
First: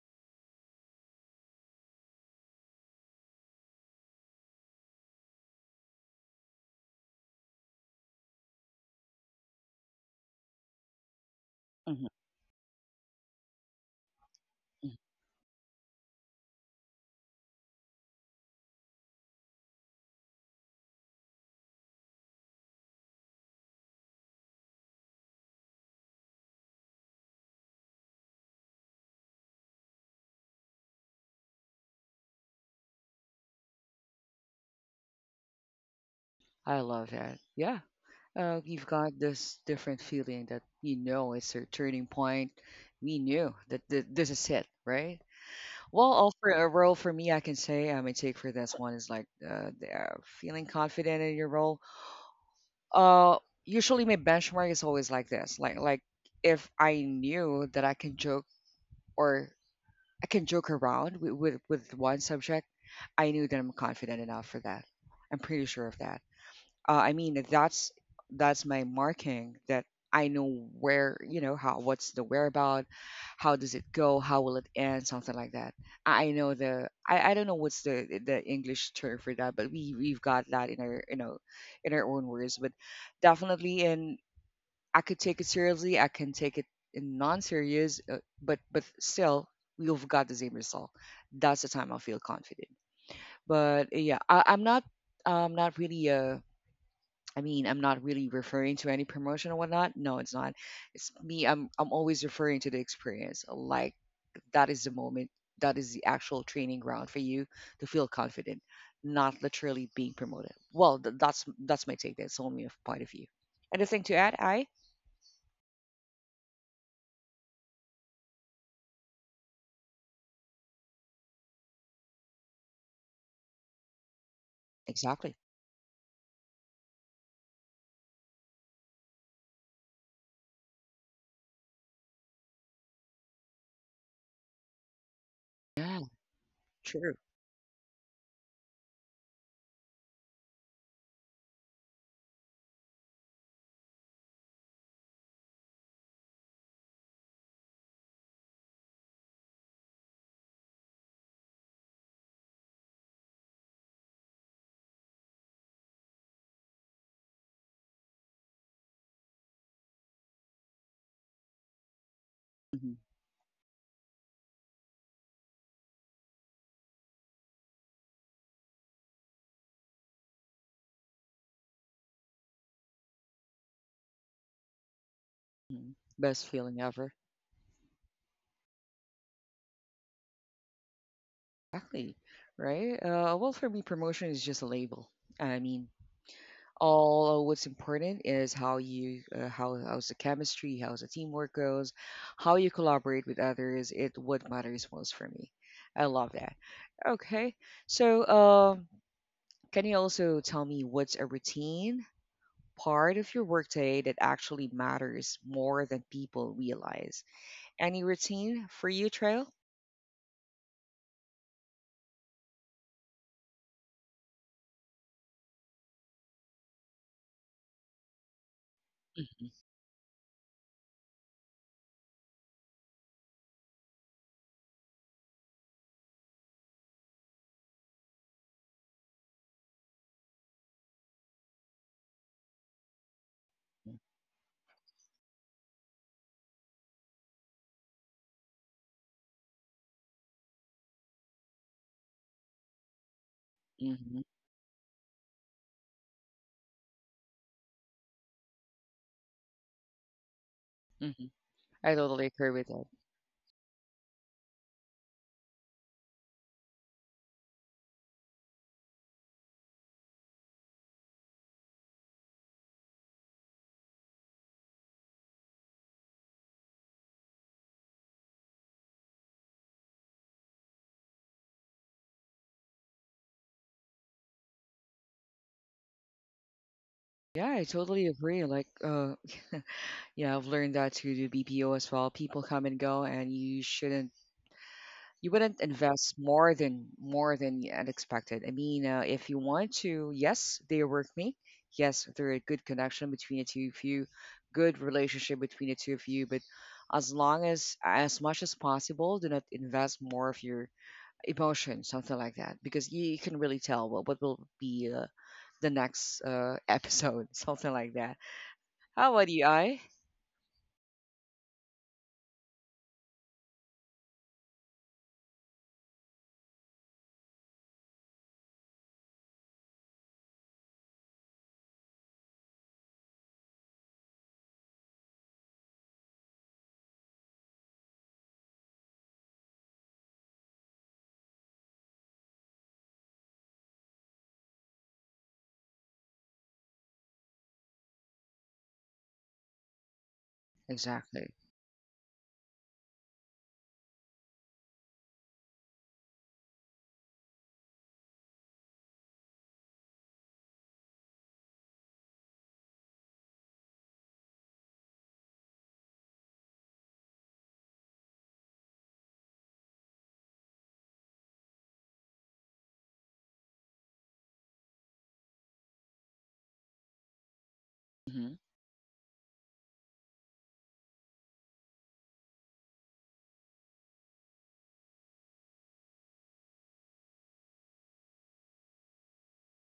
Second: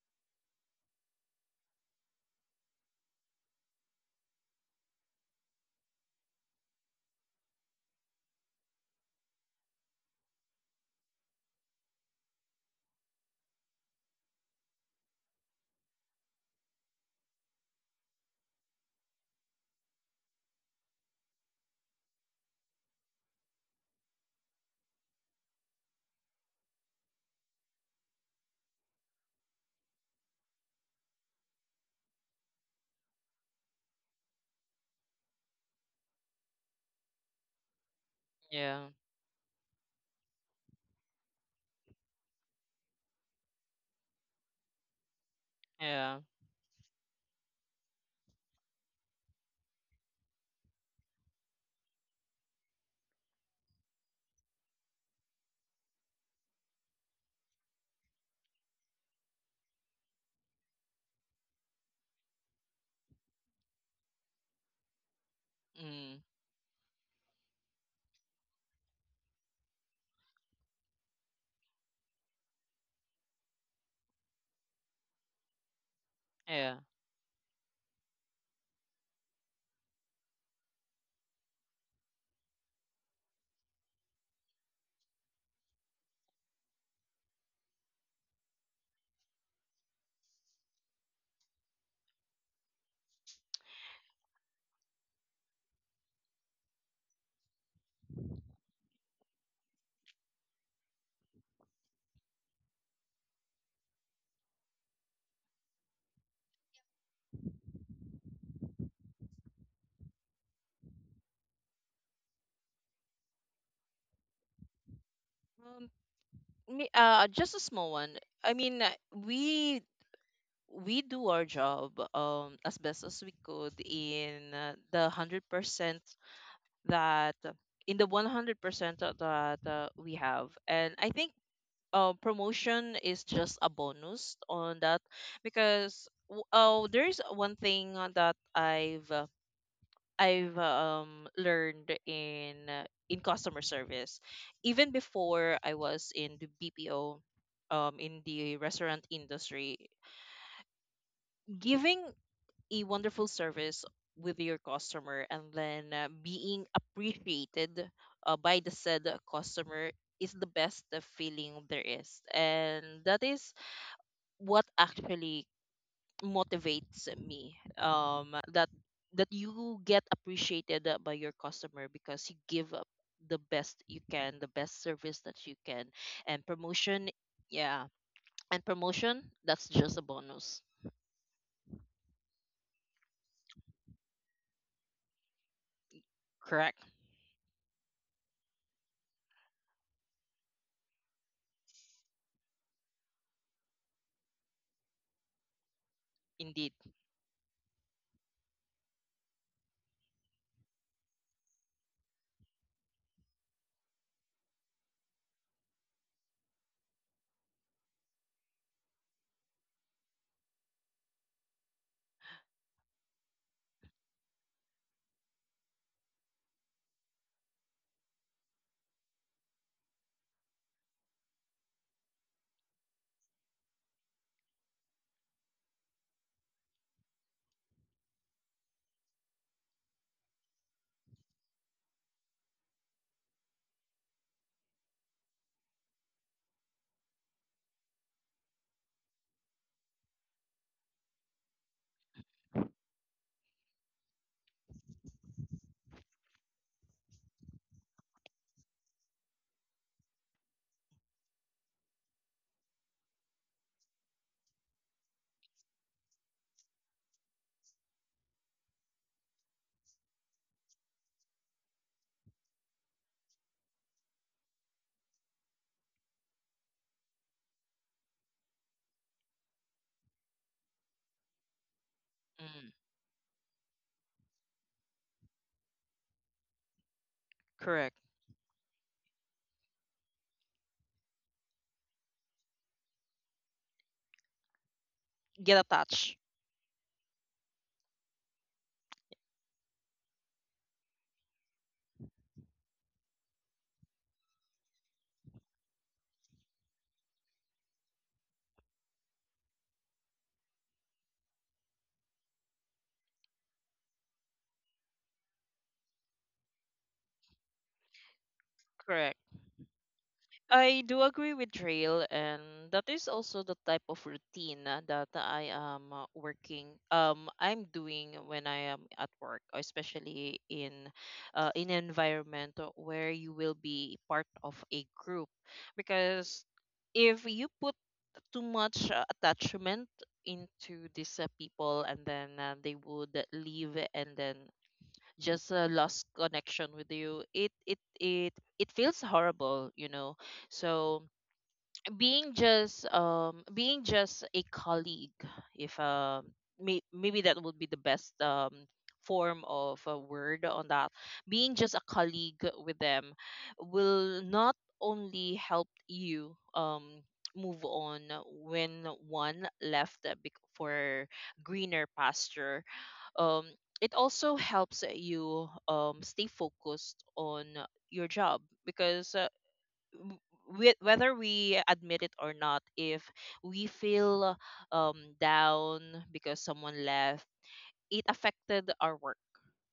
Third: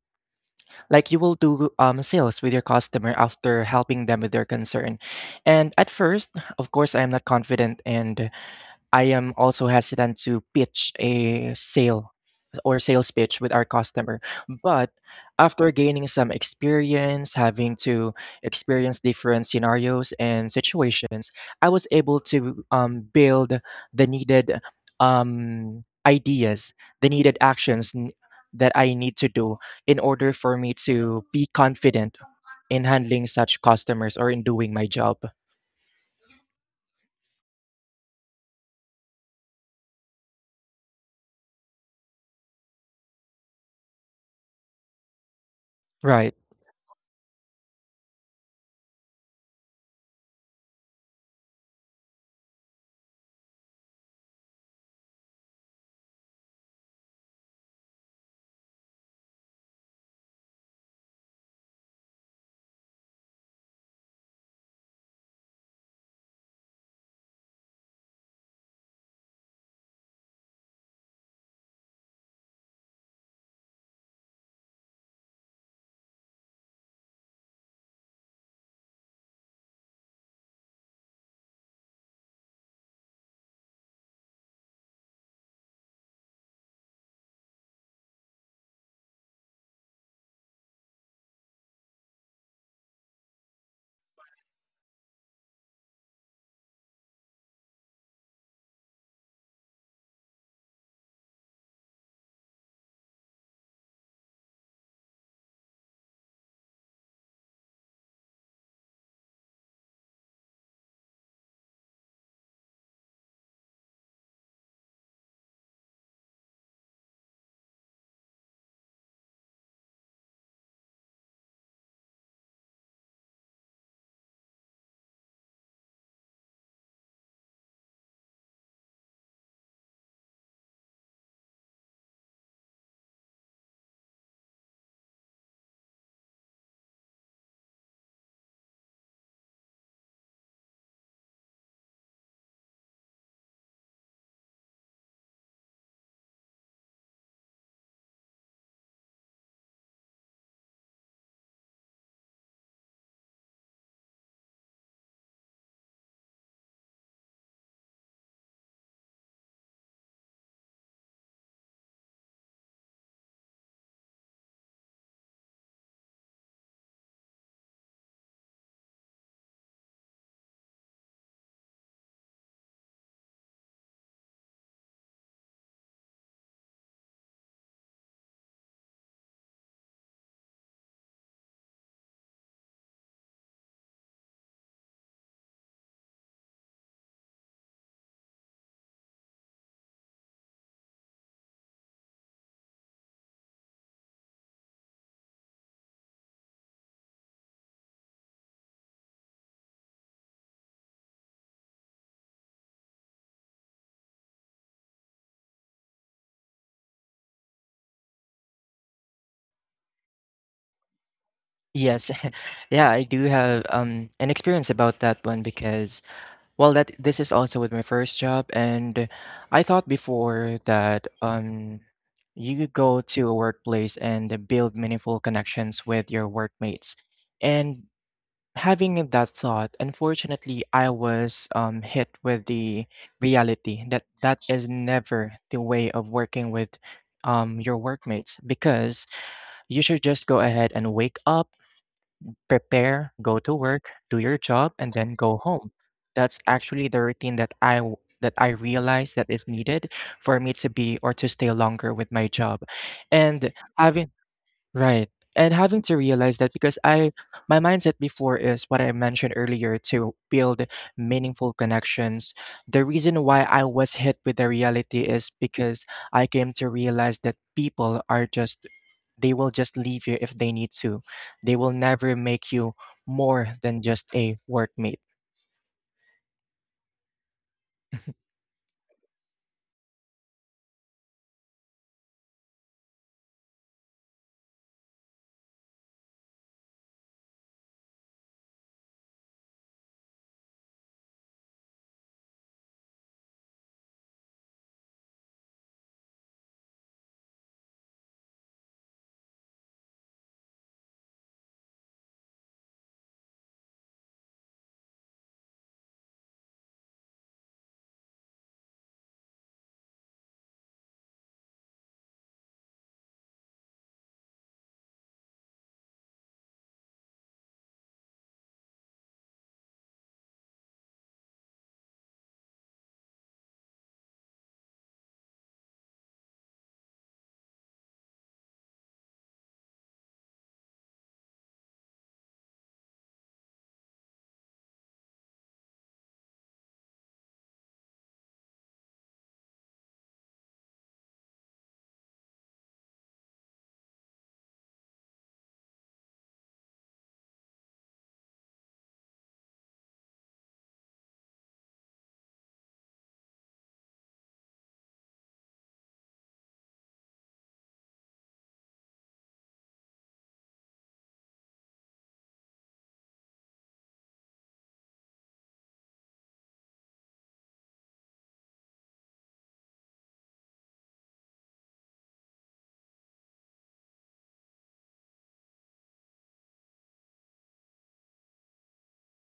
[SPEAKER 3] like you will do sales with your customer after helping them with their concern. And at first, of course, I am not confident and I am also hesitant to pitch a
[SPEAKER 1] Mhm,
[SPEAKER 3] sale or sales pitch with our customer. But
[SPEAKER 1] mhm.
[SPEAKER 3] after gaining some experience, having to experience different scenarios and situations, I was able to build the needed ideas, the needed actions that I need to do in order for me to be confident in handling such customers or in doing my job.
[SPEAKER 1] I love that. Yeah. You've
[SPEAKER 2] Yeah.
[SPEAKER 1] got this different feeling that you know it's your turning point. We knew that this is it, right? Well,
[SPEAKER 2] Yeah.
[SPEAKER 3] Right.
[SPEAKER 1] all for a role for me, I can say, I mean, take for this one is like feeling confident in your role. Uh, Usually my benchmark is always like this, like, if I knew that I can joke or I can joke around with with one subject, I knew that I'm confident enough for that. I'm pretty sure of
[SPEAKER 2] Mm.
[SPEAKER 1] that. I mean that's my marking, that I know where, you know, how, what's the whereabout, how does it go, how will it end, something like that. I know
[SPEAKER 2] Yeah.
[SPEAKER 1] the, I don't know what's the English term for that, but we we've got that in our, you know, in our own words, but definitely. And I could take it seriously, I can take it in non-serious, but still we've got the same result. That's the time I feel confident. But yeah, I'm not, I'm not really a, I mean, I'm not really referring to any promotion or whatnot. No, it's not. It's me. I'm always referring to the experience. Like, that is the moment. That is the actual training ground for you to feel confident, not literally being promoted. Well, that's my take. That's only a point of view. Anything to add, I?
[SPEAKER 2] Um, Me, just a small one. I mean, we do our job as best as we could in the hundred
[SPEAKER 1] Exactly.
[SPEAKER 2] percent that in the 100% that we have, and I think promotion is just a bonus on that,
[SPEAKER 1] Yeah,
[SPEAKER 2] because oh, there
[SPEAKER 1] true.
[SPEAKER 2] is one thing that I've learned in customer service. Even before I was in the BPO, in the restaurant industry, giving a wonderful service with your customer and then being appreciated by the said customer is the best feeling there is, and
[SPEAKER 1] Hmm.
[SPEAKER 2] that is what actually motivates me, that you get appreciated by your customer because you give up the best you can, the best service that you can, and
[SPEAKER 1] Best feeling
[SPEAKER 2] promotion.
[SPEAKER 1] ever.
[SPEAKER 2] Yeah, and promotion, that's just a bonus.
[SPEAKER 1] Exactly. Right. Well, for me, promotion is just a label. I mean,
[SPEAKER 2] Correct.
[SPEAKER 1] all what's important is how you how's the chemistry, how's the teamwork goes, how you collaborate with others, it what matters most for me. I love that.
[SPEAKER 2] Indeed.
[SPEAKER 1] Okay. So, can you also tell me what's a routine part of your workday that actually matters more than people realize? Any routine for you, Trail?
[SPEAKER 3] Yes. Yeah, I do have an experience about that one because well that this is also with my first job and I thought before that you could go to a workplace and build meaningful connections with your workmates. And having that thought, unfortunately, I was hit with the reality that that is never the way of working with your workmates because you should just go ahead and wake up prepare, go to
[SPEAKER 1] Hmm.
[SPEAKER 3] work, do your job, and then go home. That's actually the routine that that I realize that is needed for me to
[SPEAKER 1] Hmm.
[SPEAKER 3] be or to
[SPEAKER 1] I
[SPEAKER 3] stay
[SPEAKER 1] totally agree
[SPEAKER 3] longer
[SPEAKER 1] with
[SPEAKER 3] with
[SPEAKER 1] that.
[SPEAKER 3] my job. And having Right. And having to realize that because I my mindset before is what I mentioned earlier to build meaningful connections. The reason why I was hit with the reality is because I came to realize that people are just they will just leave you if they need to. They will
[SPEAKER 2] Mm.
[SPEAKER 3] never make you more than just a workmate.
[SPEAKER 1] Yeah, I
[SPEAKER 2] Correct.
[SPEAKER 1] totally agree. Like, yeah, I've learned that to do BPO as well. People come and go, and you shouldn't, you
[SPEAKER 2] Get
[SPEAKER 1] wouldn't invest
[SPEAKER 2] attached.
[SPEAKER 1] more than expected. I mean, if you want to, yes, they work me. Yes, there a good connection between the two of you, good relationship between the two of you. But as long as much as possible, do not invest more of your emotion, something like that, because you can really tell what will be the next episode, something like that. How
[SPEAKER 2] Correct.
[SPEAKER 1] about you, I?
[SPEAKER 2] I do agree with Trail, and that is also the type of routine that I am working. I'm doing when I am at work, especially in an environment where you will be part of a group, because if you put too much attachment into these people, and then they would leave, and then just lost connection with you, it feels horrible. So
[SPEAKER 1] Exactly.
[SPEAKER 2] being just a colleague if may, maybe that would be the best form of a word on that, being just a colleague with them, will not only help you move on when one left for greener pasture. um it also helps you stay focused on your job, because w- whether we admit it or not, if we feel down because someone left, it affected our work.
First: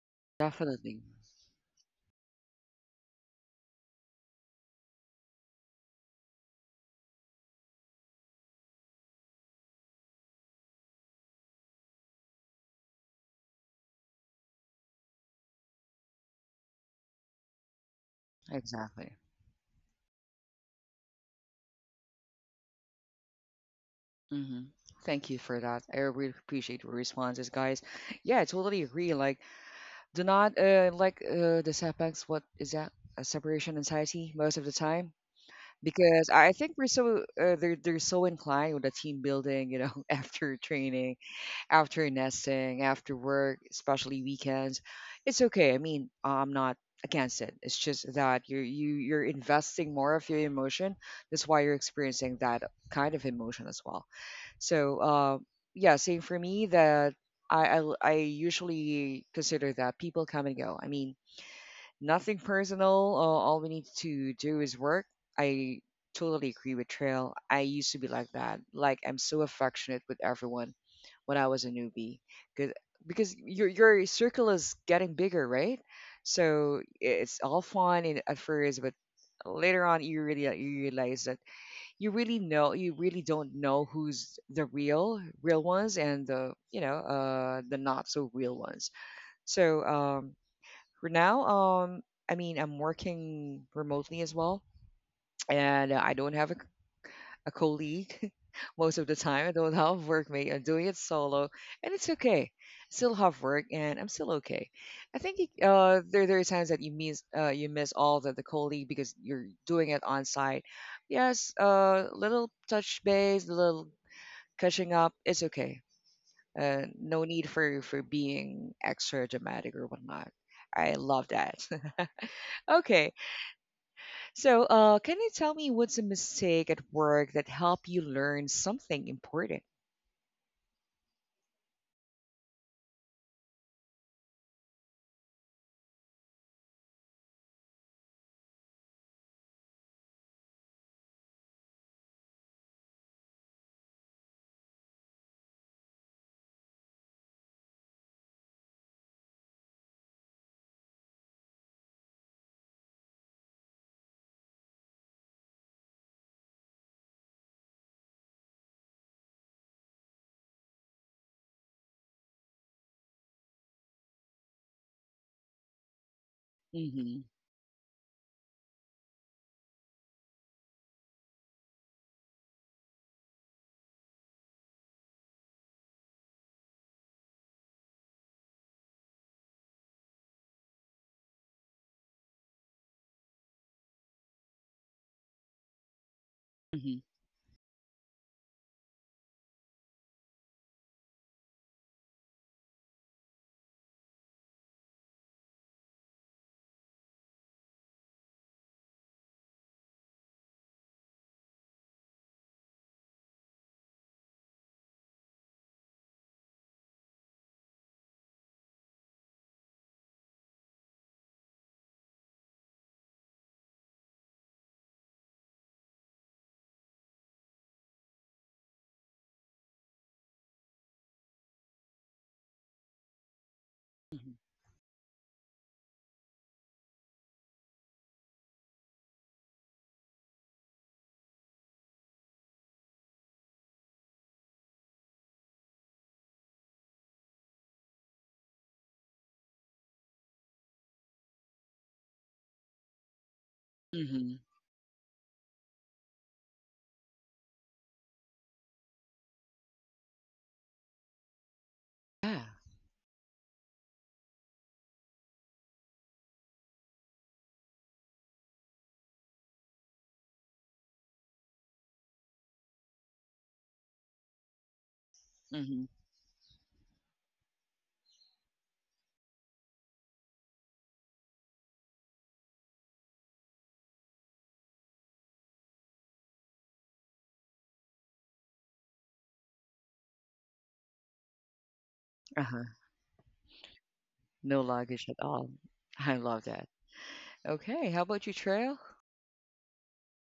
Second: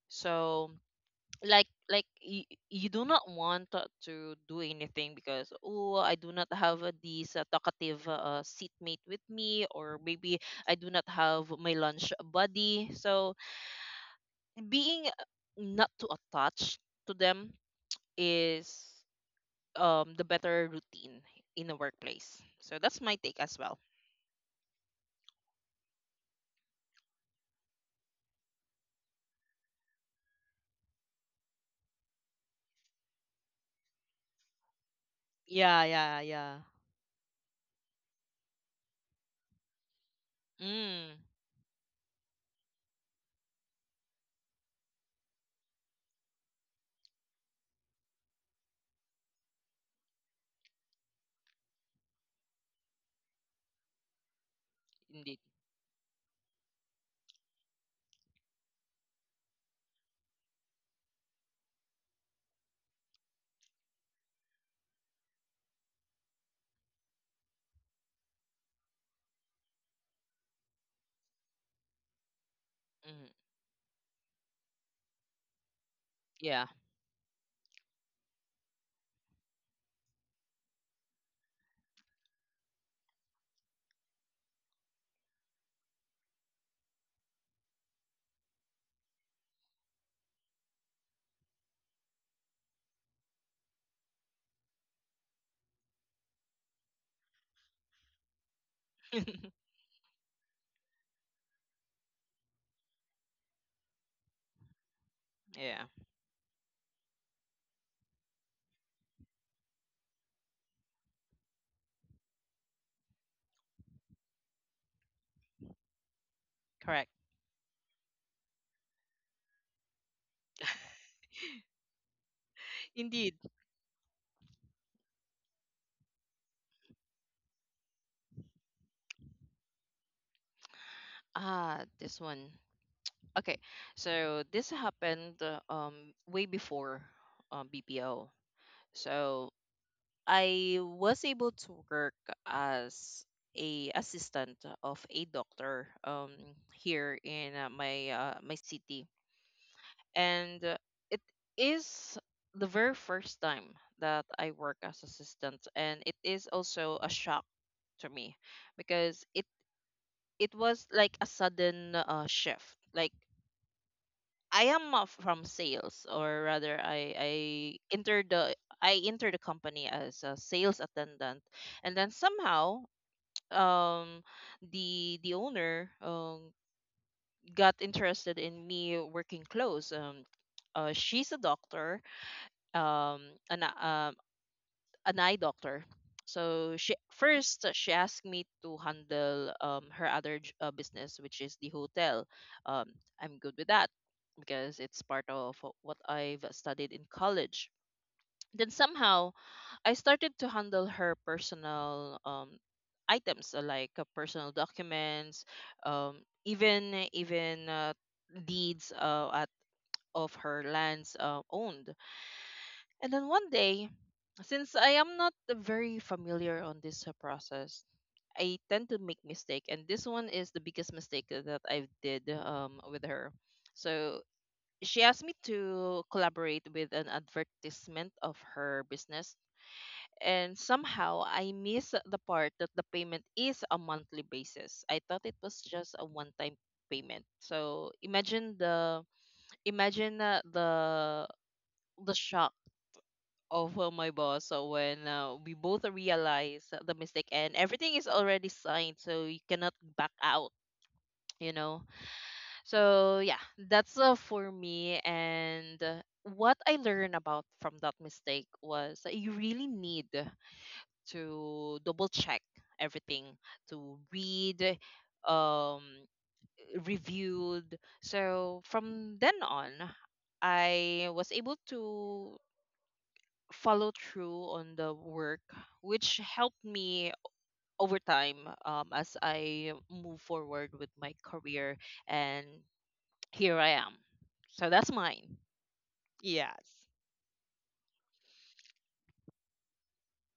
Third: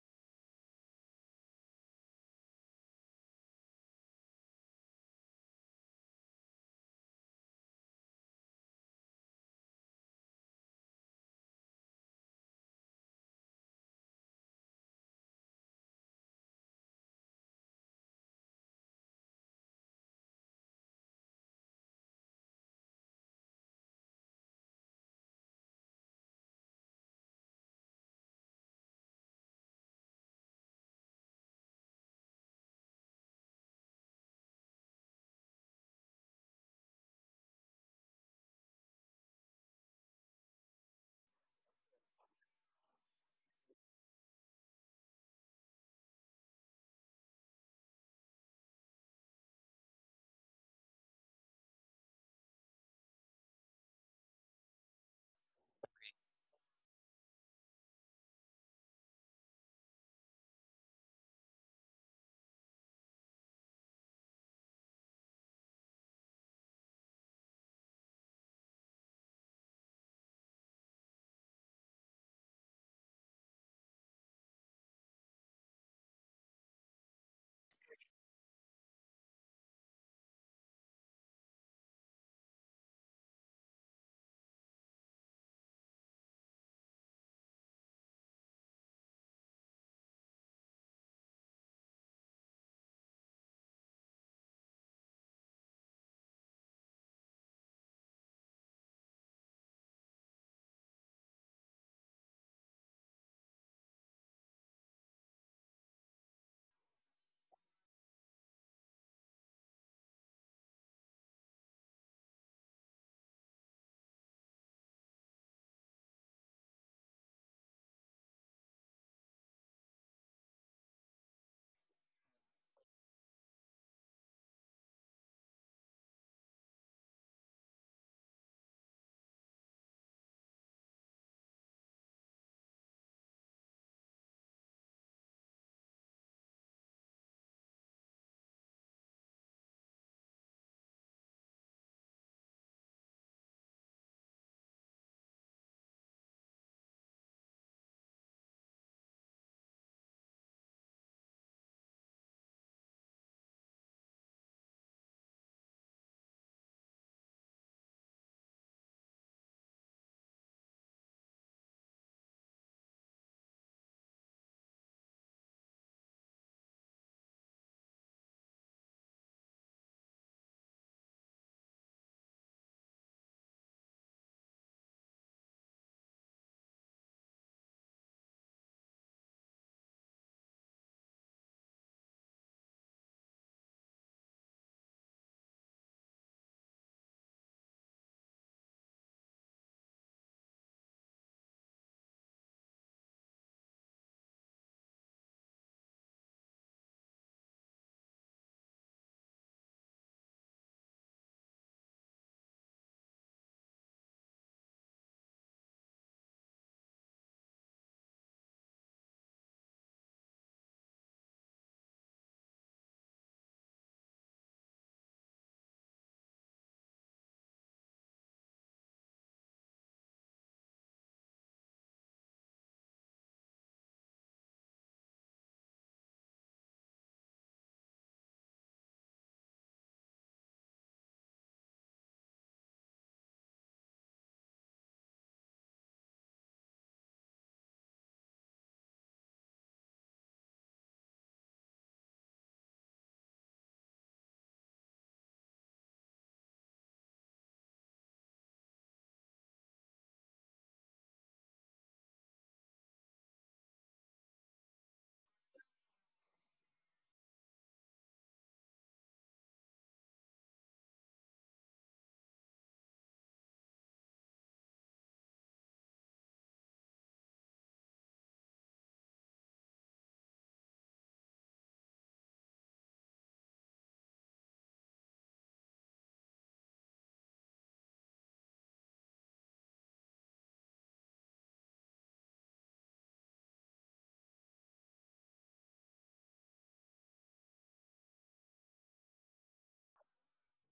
[SPEAKER 2] So
[SPEAKER 1] Definitely.
[SPEAKER 2] like you, you do not want to do anything because oh I do not have this talkative seatmate with me or maybe I do not have my lunch buddy. So being not too attached to them is
[SPEAKER 1] Exactly.
[SPEAKER 2] the better routine in a workplace. So that's my take as well.
[SPEAKER 1] Hmm. Thank you for that. I really appreciate your responses, guys. Yeah, I totally agree. Like, do not like the setbacks. What is that? A separation anxiety most of the time.
[SPEAKER 2] Yeah, yeah,
[SPEAKER 1] Because I
[SPEAKER 2] yeah.
[SPEAKER 1] think we're so they're so inclined with the team building, after
[SPEAKER 2] Mm,
[SPEAKER 1] training, after nesting, after work, especially weekends. It's okay. I mean, I'm not against it. It's just that you're investing more of your emotion. That's why you're experiencing that kind of emotion as well. So,
[SPEAKER 2] indeed.
[SPEAKER 1] yeah, same for me that I usually consider that people come and go. I mean, nothing personal. All we need to do is work. I totally agree with Trail. I used to be like that. Like, I'm so affectionate with everyone when I was a newbie, because
[SPEAKER 2] Mm,
[SPEAKER 1] because your circle is getting bigger, right?
[SPEAKER 2] yeah.
[SPEAKER 1] So it's all fun in, at first, but later on you really you realize that you really don't know who's the real real ones and the you know the not so real ones. So, for now, I mean, I'm working remotely as well, and I don't have a colleague most of the time. I don't have workmate. I'm doing it solo, and it's okay. Still have work, and I'm still okay. I think
[SPEAKER 2] yeah.
[SPEAKER 1] there are times that you miss all the colleague because you're doing it on site. Yes, little touch base, little catching up. It's okay.
[SPEAKER 2] Correct.
[SPEAKER 1] No need for being extra dramatic or whatnot. I love that. Okay.
[SPEAKER 2] Indeed.
[SPEAKER 1] So, can you tell me what's a mistake at work that helped you learn something important?
[SPEAKER 2] Ah, this one. Okay. So this happened way before BPO. So I was able to work as a assistant of a doctor here in my my city and it is the very first time that I work as assistant, and it is also a shock to me because it was like a sudden shift. Like I am from sales, or rather I
[SPEAKER 1] Mm-hmm.
[SPEAKER 2] I entered the, I entered the company as a sales attendant. And then somehow um the owner got interested in me working close, she's a doctor, um an um an eye doctor. So she
[SPEAKER 1] Mm-hmm.
[SPEAKER 2] first she asked me to handle her other business, which is the hotel. Um, I'm good with that because it's part of what I've studied in college. Then somehow I started to handle her personal items like personal documents, even even deeds at of her lands owned. And then one day, since I am not very familiar on this process, I tend to make mistake, and this one is the biggest mistake that I did, with her. So
[SPEAKER 1] Mm-hmm.
[SPEAKER 2] she asked me to collaborate with an advertisement of her business, and somehow I miss the part that the payment is a monthly basis. I thought it was just a one-time payment. So imagine the, imagine the shock of my
[SPEAKER 1] Mm-hmm.
[SPEAKER 2] boss so when we both realize the mistake, and everything is already signed, so you cannot back out, you know
[SPEAKER 1] Yeah.
[SPEAKER 2] so yeah. That's for me. And what I learned about from that mistake was that you really need to double check everything, to read, um
[SPEAKER 1] Mm-hmm.
[SPEAKER 2] reviewed. So from then on I was able to follow through on the work, which helped me over time, as I move forward with my career. And
[SPEAKER 1] Uh-huh.
[SPEAKER 2] here I am.
[SPEAKER 1] No
[SPEAKER 2] So that's
[SPEAKER 1] luggage at
[SPEAKER 2] mine.
[SPEAKER 1] all. I love
[SPEAKER 2] Yes.
[SPEAKER 1] that. Okay. How about you, Trail?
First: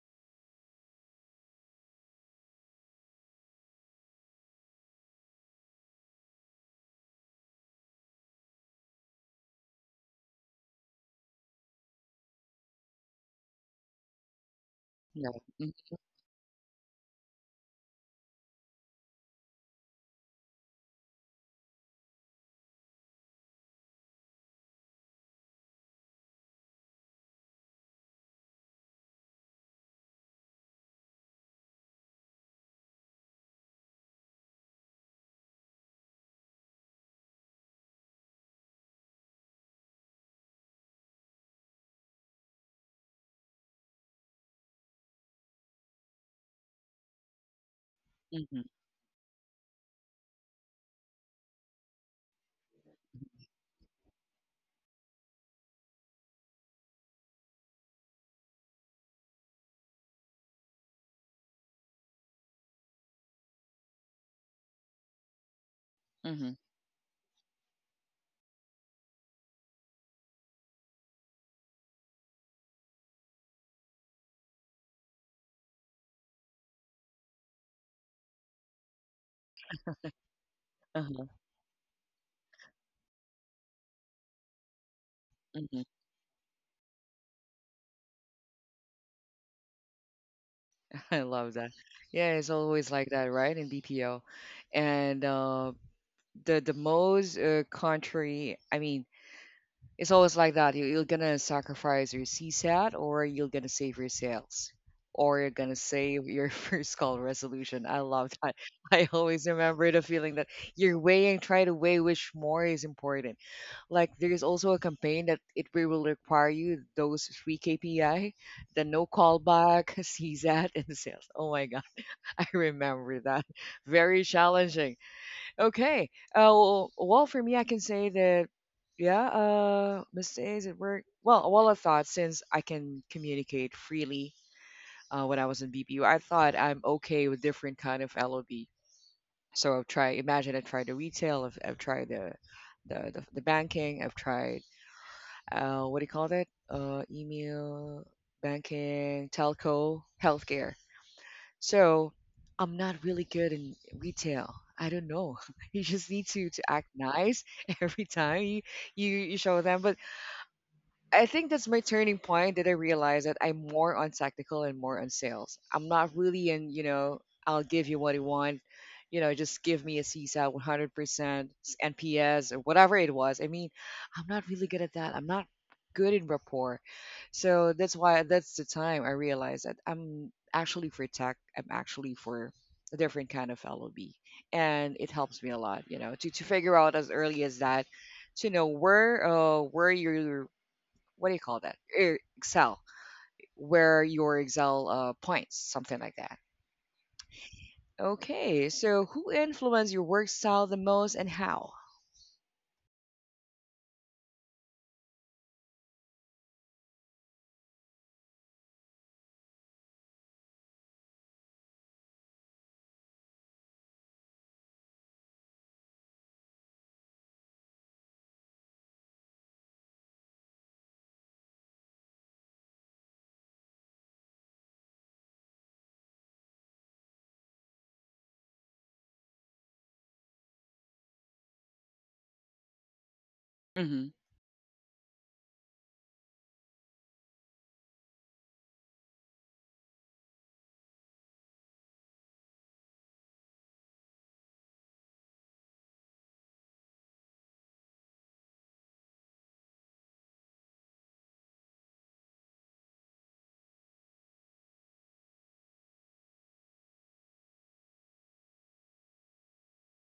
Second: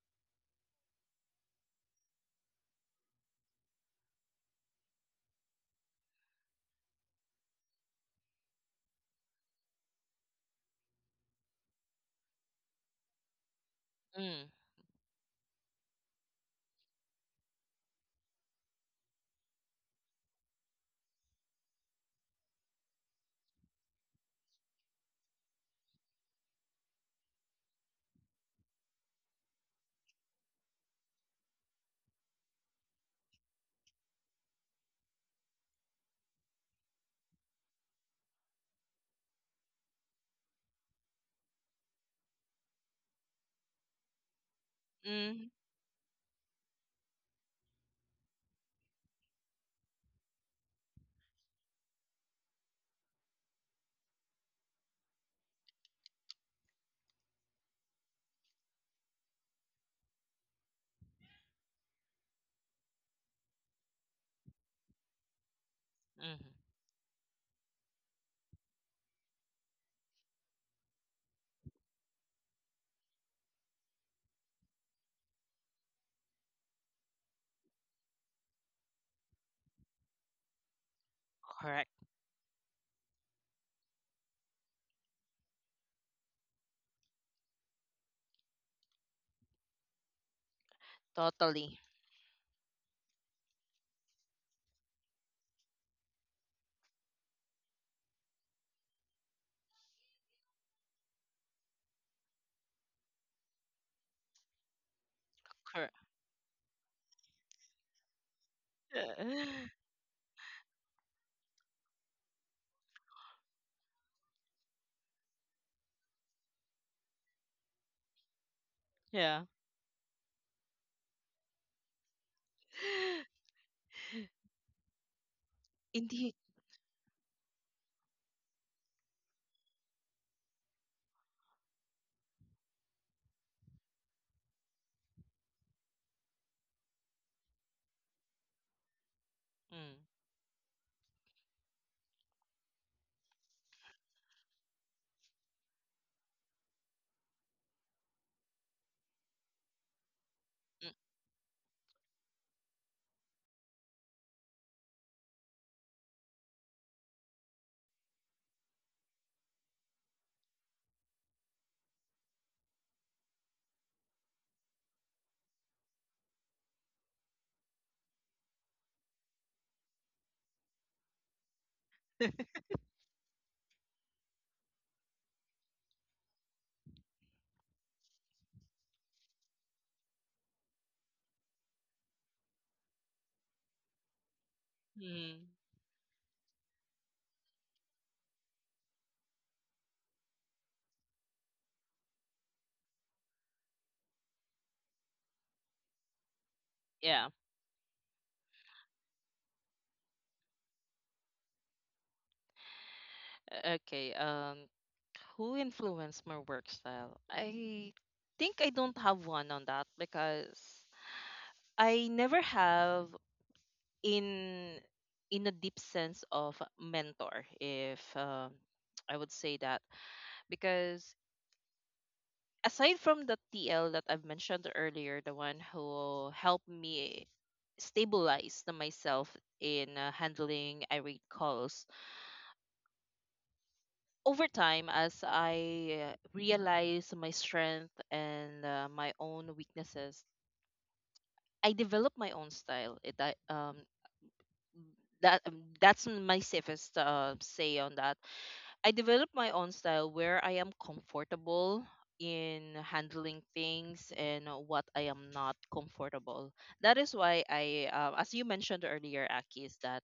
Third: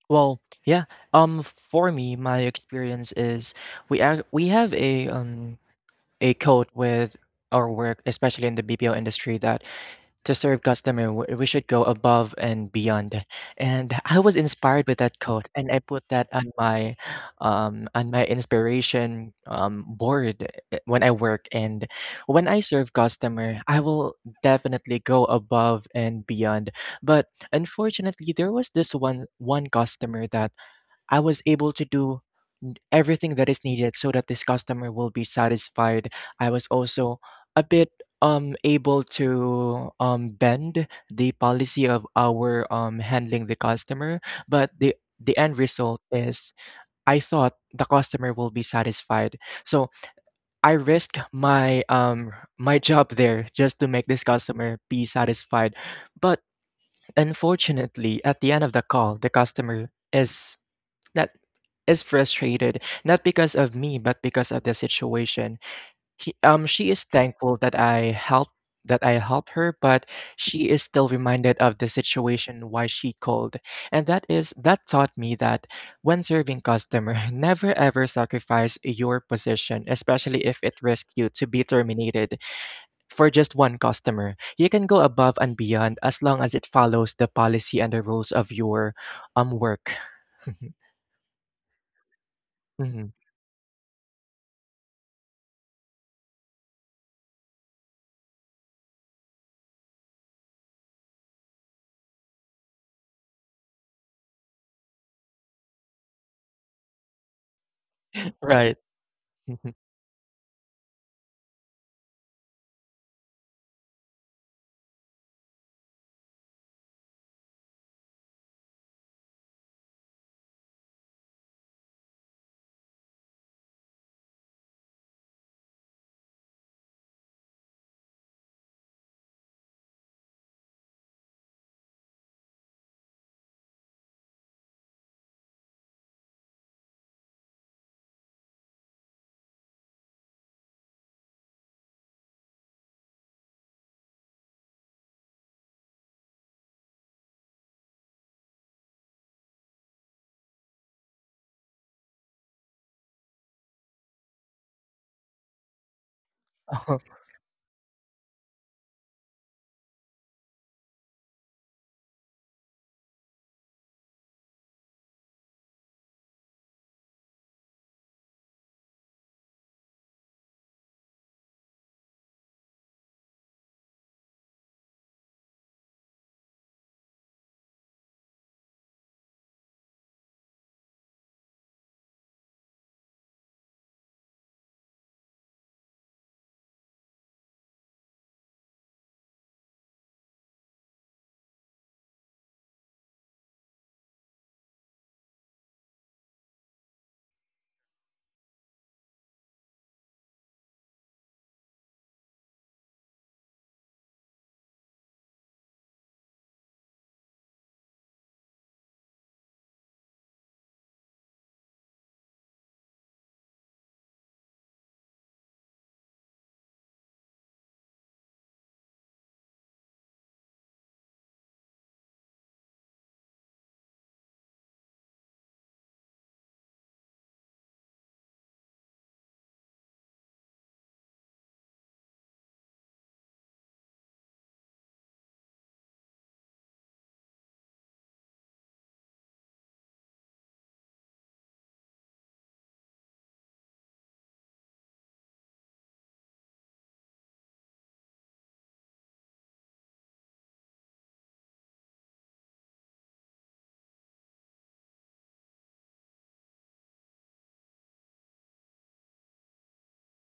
[SPEAKER 3] Well, yeah. For me, my experience is we have a a code with our work, especially in the BPO industry, that to serve customer we should go above and beyond and I was
[SPEAKER 2] Mm,
[SPEAKER 3] inspired with that
[SPEAKER 1] Yeah.
[SPEAKER 3] quote and
[SPEAKER 1] Mm-hmm.
[SPEAKER 3] I put that on my inspiration board when I work and when I serve customer I will definitely go above and beyond but unfortunately there was this one customer that I was able to do everything that is needed so that this customer will be satisfied. I was also a bit able to bend the policy of our handling the customer, but the
[SPEAKER 2] mm,
[SPEAKER 3] end result is I thought the customer will be
[SPEAKER 1] Mm-hmm.
[SPEAKER 3] satisfied. So I risked my my job there just to make this customer be satisfied. But unfortunately, at the end of the call, the customer is not is frustrated, not because of me, but because of the situation. He,
[SPEAKER 2] mm,
[SPEAKER 1] Mm-hmm.
[SPEAKER 3] she is thankful that I helped her, but she is still reminded of the situation why she called. And that is that taught me that when serving customer, never ever sacrifice your position, especially if it risks you
[SPEAKER 1] Uh-huh.
[SPEAKER 3] to be
[SPEAKER 2] correct.
[SPEAKER 3] terminated for just one customer. You can go above and
[SPEAKER 1] Mm-hmm.
[SPEAKER 3] beyond as long as it follows the policy and the rules of your work.
[SPEAKER 1] I love that.
[SPEAKER 2] Totally.
[SPEAKER 1] Yeah, it's always
[SPEAKER 3] Mhm.
[SPEAKER 1] like that, right? In BPO, and the most country. I mean, it's always like that. You're gonna sacrifice your CSAT, or you're gonna save your sales, or you're gonna
[SPEAKER 2] Correct.
[SPEAKER 1] save your first call resolution. I love that.
[SPEAKER 3] Right.
[SPEAKER 1] I always
[SPEAKER 3] Mhm.
[SPEAKER 1] remember the feeling that you're weighing, try to weigh which more is important. Like, there's also a campaign that it will require you those three KPI, the no
[SPEAKER 2] yeah.
[SPEAKER 1] callback, CSAT, and sales. Oh my god, I remember that. Very challenging. Okay.
[SPEAKER 2] Indeed.
[SPEAKER 1] Well, for me, I can say that, yeah, mistakes at work. Well, I thought since I can communicate freely when I was in BPU, I thought I'm okay with different kind of LOB. So I've
[SPEAKER 2] Mm,
[SPEAKER 1] tried. Imagine I've tried the retail. I've tried the banking. I've tried what do you call that? Email, banking, telco, healthcare. So I'm not really good in retail. I don't know. You just need to act
[SPEAKER 3] Oh,
[SPEAKER 1] nice every time you, you show them. But I think that's my turning point that I realized that I'm more on technical and more on sales. I'm not really in, I'll give you what you want. You know, just give me a CSAT 100%,
[SPEAKER 2] mm,
[SPEAKER 1] NPS, or whatever it was. I mean, I'm not really good at that. I'm not good in rapport. So that's why that's the time I realized that I'm actually for tech. I'm actually for a different kind of LOB. And it helps
[SPEAKER 2] mm,
[SPEAKER 1] me a lot, to figure out as early as that to know where your, what do you call that? Excel, where your Excel points, something like that.
[SPEAKER 2] yeah.
[SPEAKER 1] Okay, so who influenced your work style the most and how?
[SPEAKER 2] Okay. Who influenced my work style? I think I don't have one on that because I never have in in a deep sense of mentor. If I would say that because aside from the TL that I've mentioned earlier, the one who helped me stabilize the myself in handling irate calls
[SPEAKER 1] Mm-hmm.
[SPEAKER 2] over time, as I realize my strength and my own weaknesses, I developed my own style. That that's my safest say on that. I developed my own style where I am comfortable in handling things and what I am not comfortable. That is why I, as you mentioned earlier, Aki, is that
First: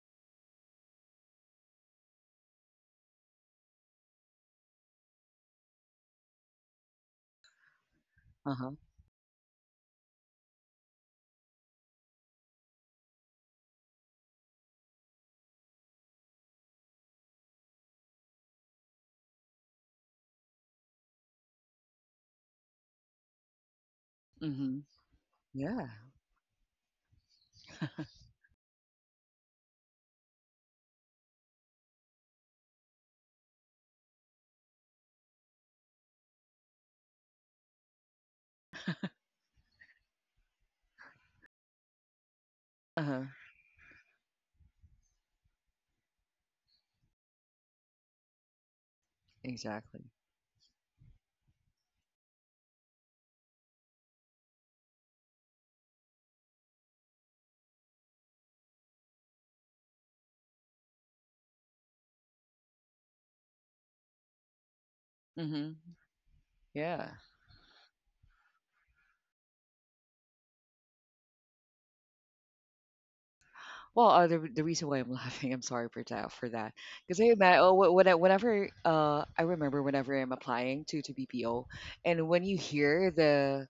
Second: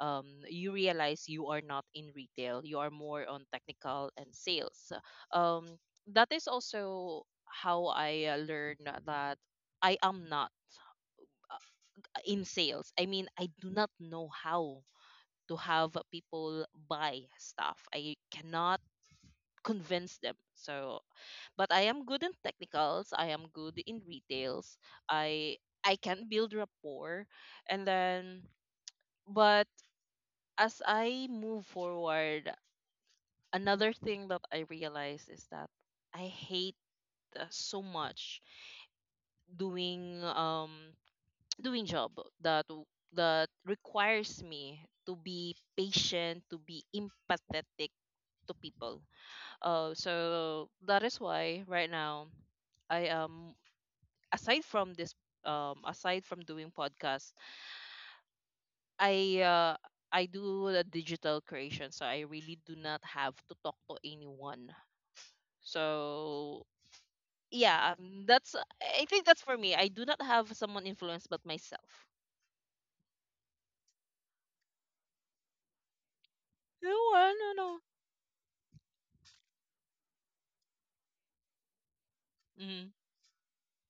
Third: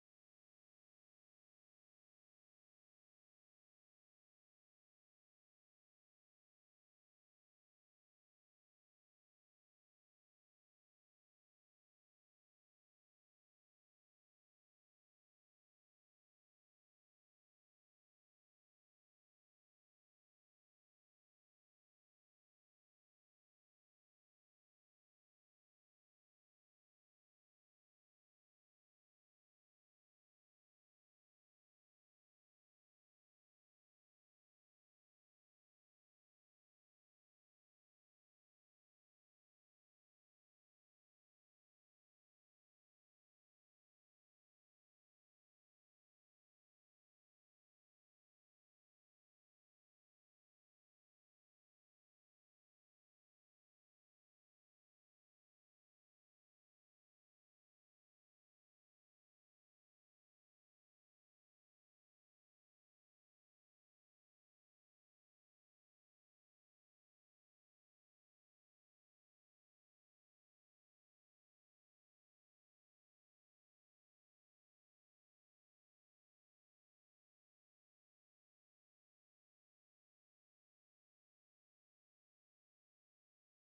[SPEAKER 2] you realize you are not in retail. You are more on technical and sales. Um, that is also how I
[SPEAKER 1] Uh-huh.
[SPEAKER 2] learned that I am not uh, in sales. I mean, I do not know how to have people buy stuff. I cannot convince them. So, but I am good in technicals. I am good in retails.
[SPEAKER 1] Mm-hmm.
[SPEAKER 2] I I
[SPEAKER 1] Yeah.
[SPEAKER 2] can build rapport, and then, but as I move forward, another thing that I realized is that I hate so much doing doing job that
[SPEAKER 1] Uh-huh.
[SPEAKER 2] that requires me to be patient, to be empathetic to people.
[SPEAKER 1] Exactly.
[SPEAKER 2] So that is why right now I aside from this, aside from doing podcasts, I uh I do the digital creation, so I really do not have to talk to anyone.
[SPEAKER 1] Mm-hmm.
[SPEAKER 2] So
[SPEAKER 1] Yeah.
[SPEAKER 2] yeah, that's, I think that's for me. I do not have someone influenced but myself.
[SPEAKER 1] Well, the reason why I'm laughing, I'm sorry for that,
[SPEAKER 2] No,
[SPEAKER 1] because I
[SPEAKER 2] no,
[SPEAKER 1] ima-
[SPEAKER 2] no.
[SPEAKER 1] oh, wh- when I, whenever I remember whenever I'm applying to BPO, and when you
[SPEAKER 2] Mm-hmm.
[SPEAKER 1] hear the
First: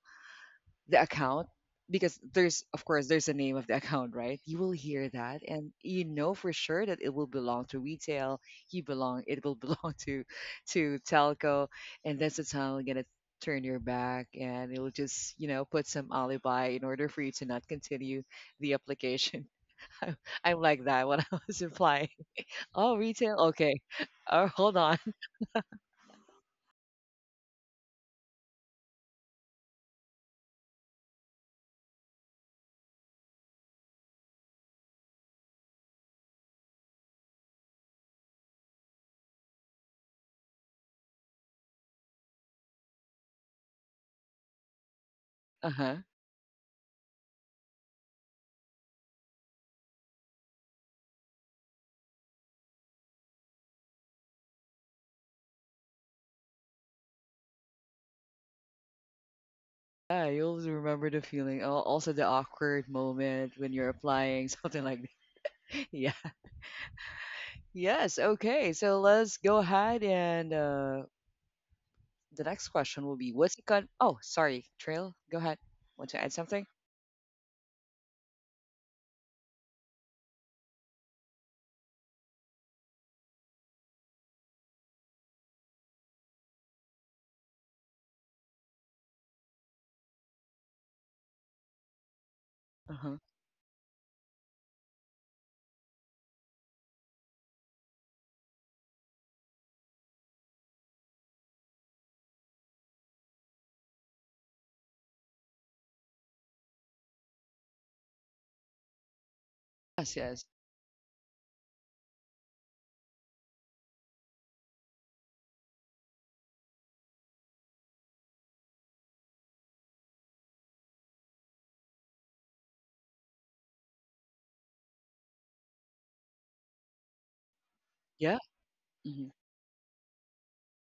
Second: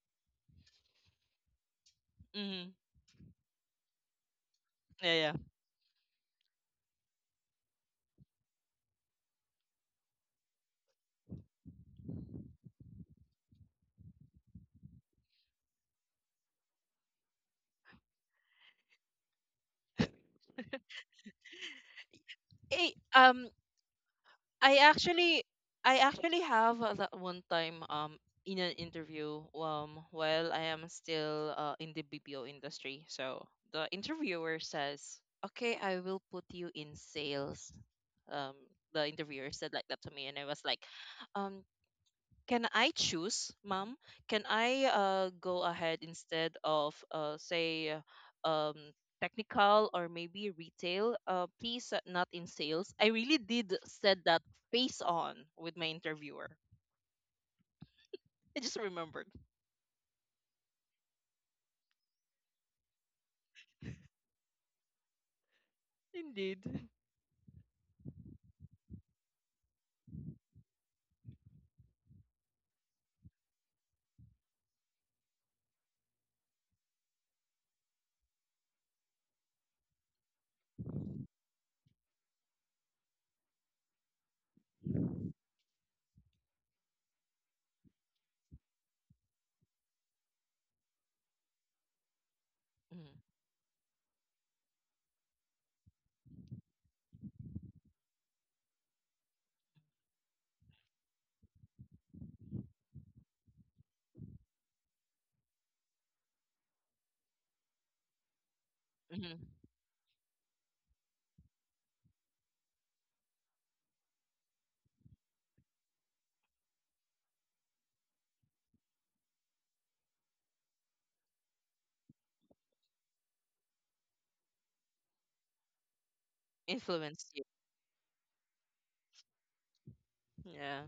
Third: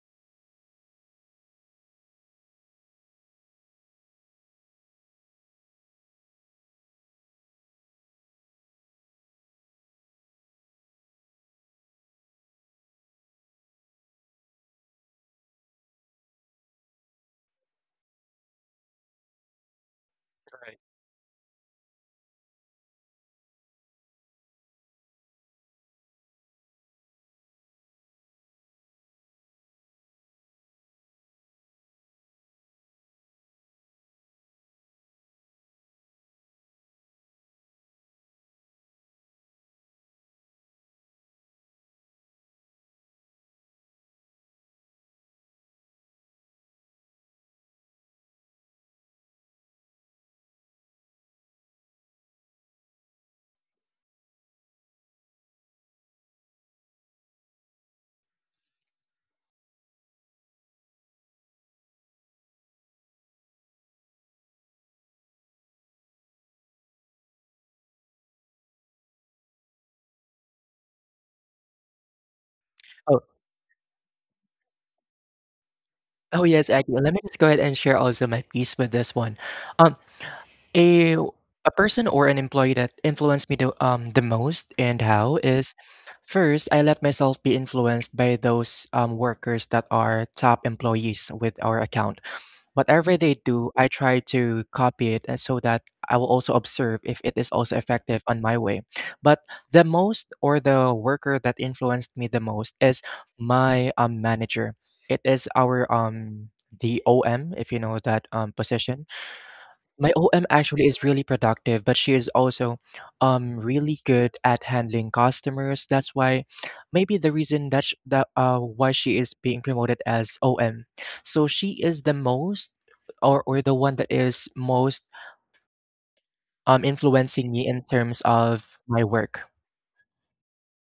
[SPEAKER 1] the account, because there's
[SPEAKER 2] Mm-hmm.
[SPEAKER 1] of course there's a name of the account, right? You will hear
[SPEAKER 2] Yeah, yeah.
[SPEAKER 1] that and you know for sure that it will belong to retail. You belong It will belong to telco. And that's the time you're gonna turn your back and it'll just put some alibi in order for you to not continue the application. i'm, I'm like
[SPEAKER 3] correct.
[SPEAKER 1] that when I was applying. Oh,
[SPEAKER 2] Hey.
[SPEAKER 1] retail, okay. Oh, hold
[SPEAKER 2] I
[SPEAKER 1] on.
[SPEAKER 2] actually I actually have that one time in an interview while I am still in the BPO industry. So the interviewer says, "Okay, I will put you in sales." Um the interviewer said like that to me, and I was like, um can I choose, ma'am? Can I go
[SPEAKER 1] Uh-huh.
[SPEAKER 2] ahead instead of say um, technical or maybe retail? Please, not in sales. I really did said that face on with my interviewer. I just remembered.
[SPEAKER 1] Yeah, you'll remember the feeling. Oh, also the awkward moment when you're applying, something like that. Yeah.
[SPEAKER 2] Indeed.
[SPEAKER 1] Yes, okay. So let's go ahead and the next question will be.
[SPEAKER 3] Oh,
[SPEAKER 1] What's the con Oh, sorry, Trail, go ahead. Want to add
[SPEAKER 3] oh
[SPEAKER 1] something?
[SPEAKER 3] yes, Aggie. Let me just go ahead and share also my piece with this one. Um, a a person or an employee that influenced me the most and how is first I let myself be influenced by those workers that are top employees with our account.
[SPEAKER 1] Uh-huh.
[SPEAKER 3] Whatever
[SPEAKER 2] Mm-hmm.
[SPEAKER 3] they do, I try to copy it so that I will also observe if it is also effective on my way. But the most or the worker that influenced me the most is my manager. It is our the OM, if you know that position.
[SPEAKER 2] Hmm.
[SPEAKER 1] Yes,
[SPEAKER 3] My
[SPEAKER 1] yes.
[SPEAKER 3] OM actually is really productive, but she is also really good at handling customers. That's why maybe the reason that, why she is being promoted as OM. So she is the most or the one that is most
[SPEAKER 2] Influenced you.
[SPEAKER 3] influencing me in terms
[SPEAKER 1] Yeah.
[SPEAKER 3] of my
[SPEAKER 1] Hmm.
[SPEAKER 3] work.
[SPEAKER 2] Yeah.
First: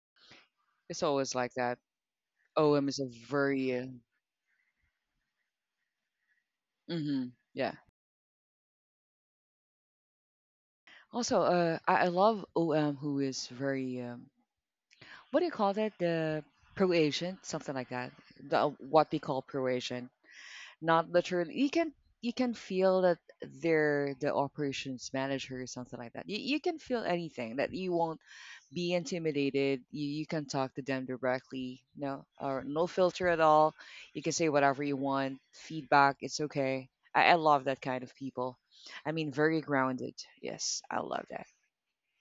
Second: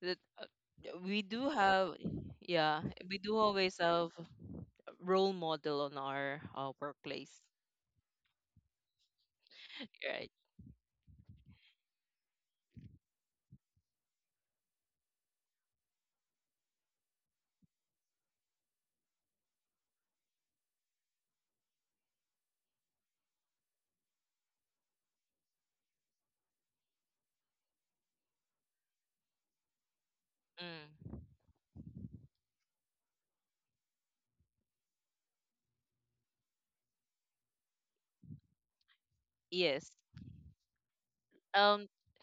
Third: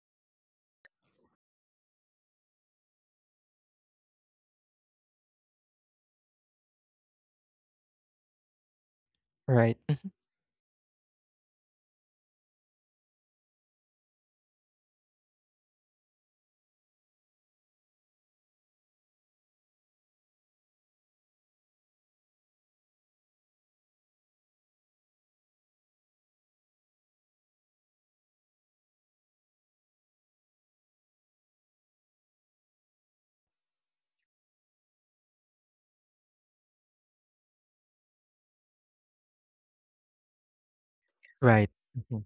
[SPEAKER 2] That
[SPEAKER 1] It's
[SPEAKER 2] we
[SPEAKER 1] always
[SPEAKER 2] do
[SPEAKER 1] like that.
[SPEAKER 2] have. Yeah,
[SPEAKER 1] OM is a
[SPEAKER 2] we do
[SPEAKER 1] very
[SPEAKER 2] always have a role model on our
[SPEAKER 1] mhm,
[SPEAKER 2] workplace.
[SPEAKER 1] yeah.
[SPEAKER 3] Right. Mm,
[SPEAKER 2] Right.
[SPEAKER 1] Also, I love OM, who is very what do you call that? The pro agent, something like that. The, what we call pro. Not literally. You can feel that they're the operations manager or something like that. You can feel anything that you won't be intimidated. You can talk to them
[SPEAKER 2] Mm.
[SPEAKER 1] directly. No, or no filter at all. You can say whatever you want. Feedback, it's okay. I love that kind of people. I mean, very
[SPEAKER 2] Yes.
[SPEAKER 1] grounded. Yes, I love that.
[SPEAKER 3] right.
[SPEAKER 2] Um,
[SPEAKER 3] Mhm.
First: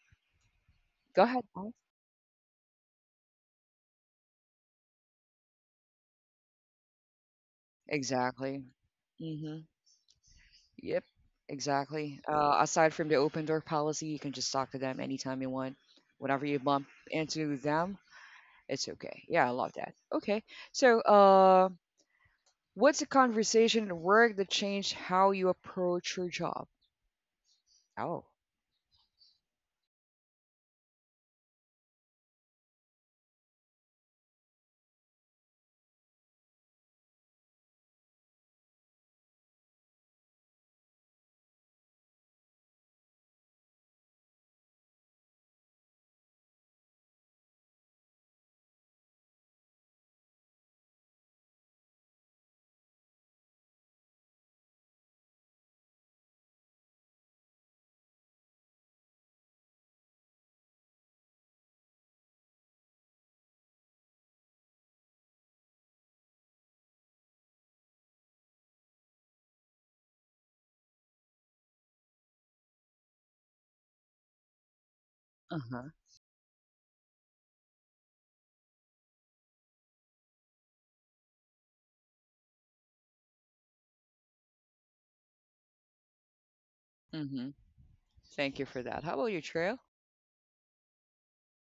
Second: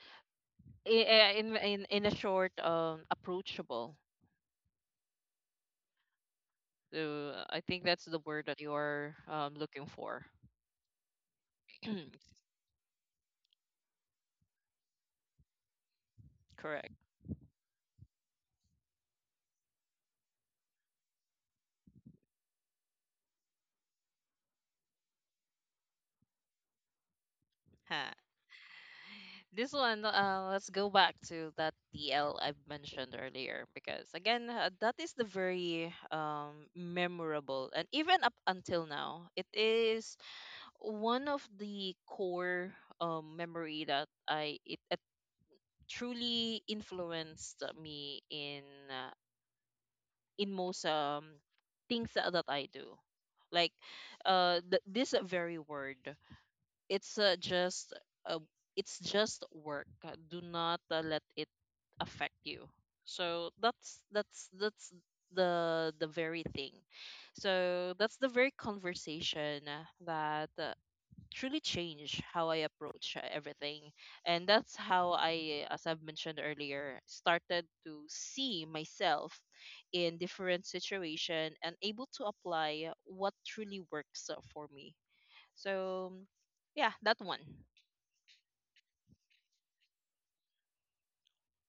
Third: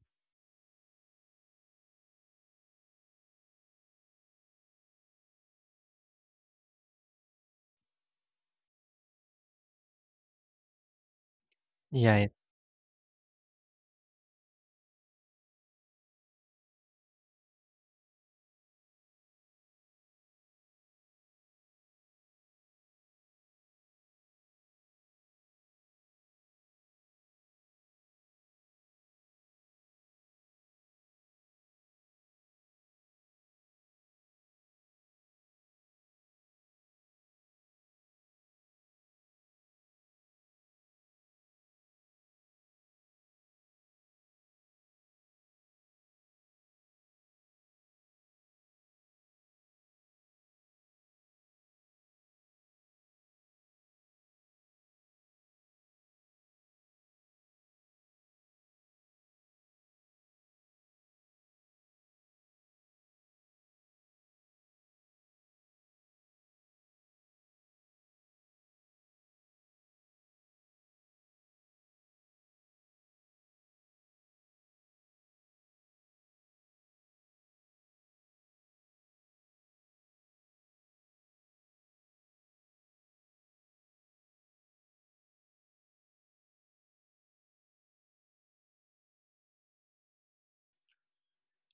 [SPEAKER 2] i-
[SPEAKER 1] Go
[SPEAKER 2] i-
[SPEAKER 1] ahead, Paul.
[SPEAKER 2] in a short approachable, so I think that's the word that
[SPEAKER 1] Exactly.
[SPEAKER 2] you're
[SPEAKER 1] Mhm.
[SPEAKER 2] looking for.
[SPEAKER 1] Yep,
[SPEAKER 3] Yeah,
[SPEAKER 1] exactly.
[SPEAKER 3] yeah.
[SPEAKER 1] Aside from the open door policy, you can just talk to them anytime you want. Whenever you bump
[SPEAKER 2] Correct.
[SPEAKER 1] into them, it's okay. Yeah, I love that. Okay, so what's a conversation at work that changed how you approach your job?
[SPEAKER 2] Huh.
[SPEAKER 1] Oh,
[SPEAKER 2] This one, let's go back to that dl I've mentioned earlier, because again that is the very memorable, and even up until now it is one of the core memory that it truly influenced me uh, in most things that, that I do. Like this very word, it's just uh, it's just work. Do not let it affect you. So that's that's the very thing. So that's the very conversation that truly change how I approach everything. And that's how
[SPEAKER 1] uh
[SPEAKER 2] I, as
[SPEAKER 1] huh.
[SPEAKER 2] I've mentioned earlier, started to see myself in different situation and able to apply what truly works for me. So, yeah, that one.
[SPEAKER 1] Mm-hmm. Thank you for that. How about you, Trail?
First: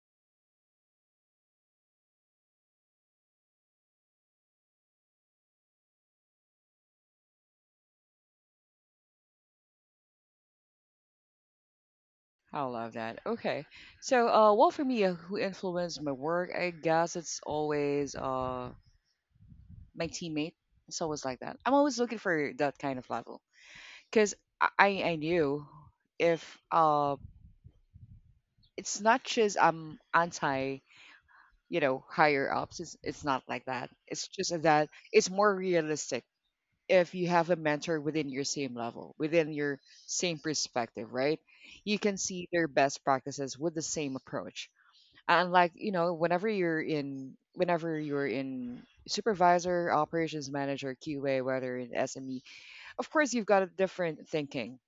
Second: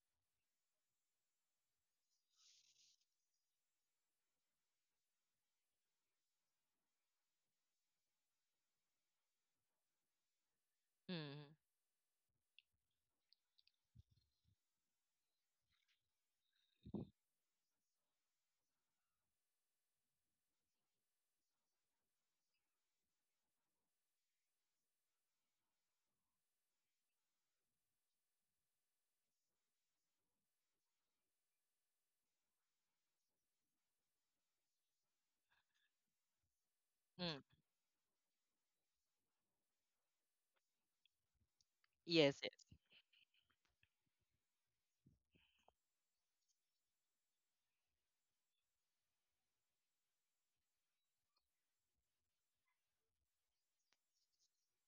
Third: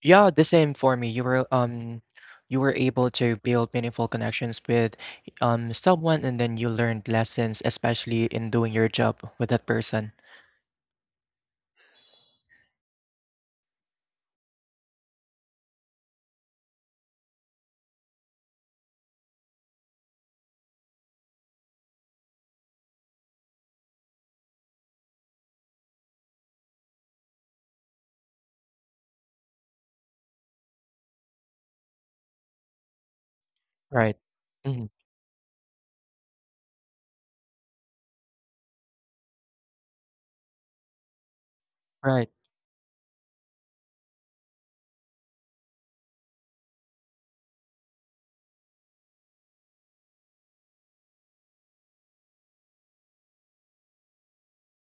[SPEAKER 3] Yeah, the same for me. You were able to build meaningful connections with someone and then you learned lessons, especially in doing your job with that person.
[SPEAKER 2] Mm,
[SPEAKER 1] I love that. Okay, so well, for me, who influenced my work? I guess it's always my teammate. It's always like that. I'm always looking for that kind of level. Because I knew, if it's not just I'm anti higher ups, it's not like that,
[SPEAKER 3] Right.
[SPEAKER 1] it's just
[SPEAKER 3] Mhm.
[SPEAKER 1] that it's more realistic. If you
[SPEAKER 2] mm.
[SPEAKER 1] have a mentor within your same level, within your same perspective, right? You can
[SPEAKER 3] Right.
[SPEAKER 2] Yes, yes.
[SPEAKER 1] see their best practices with the same approach. And, like, whenever you're in supervisor, operations manager, QA, whether in SME, of course, you've got a different thinking.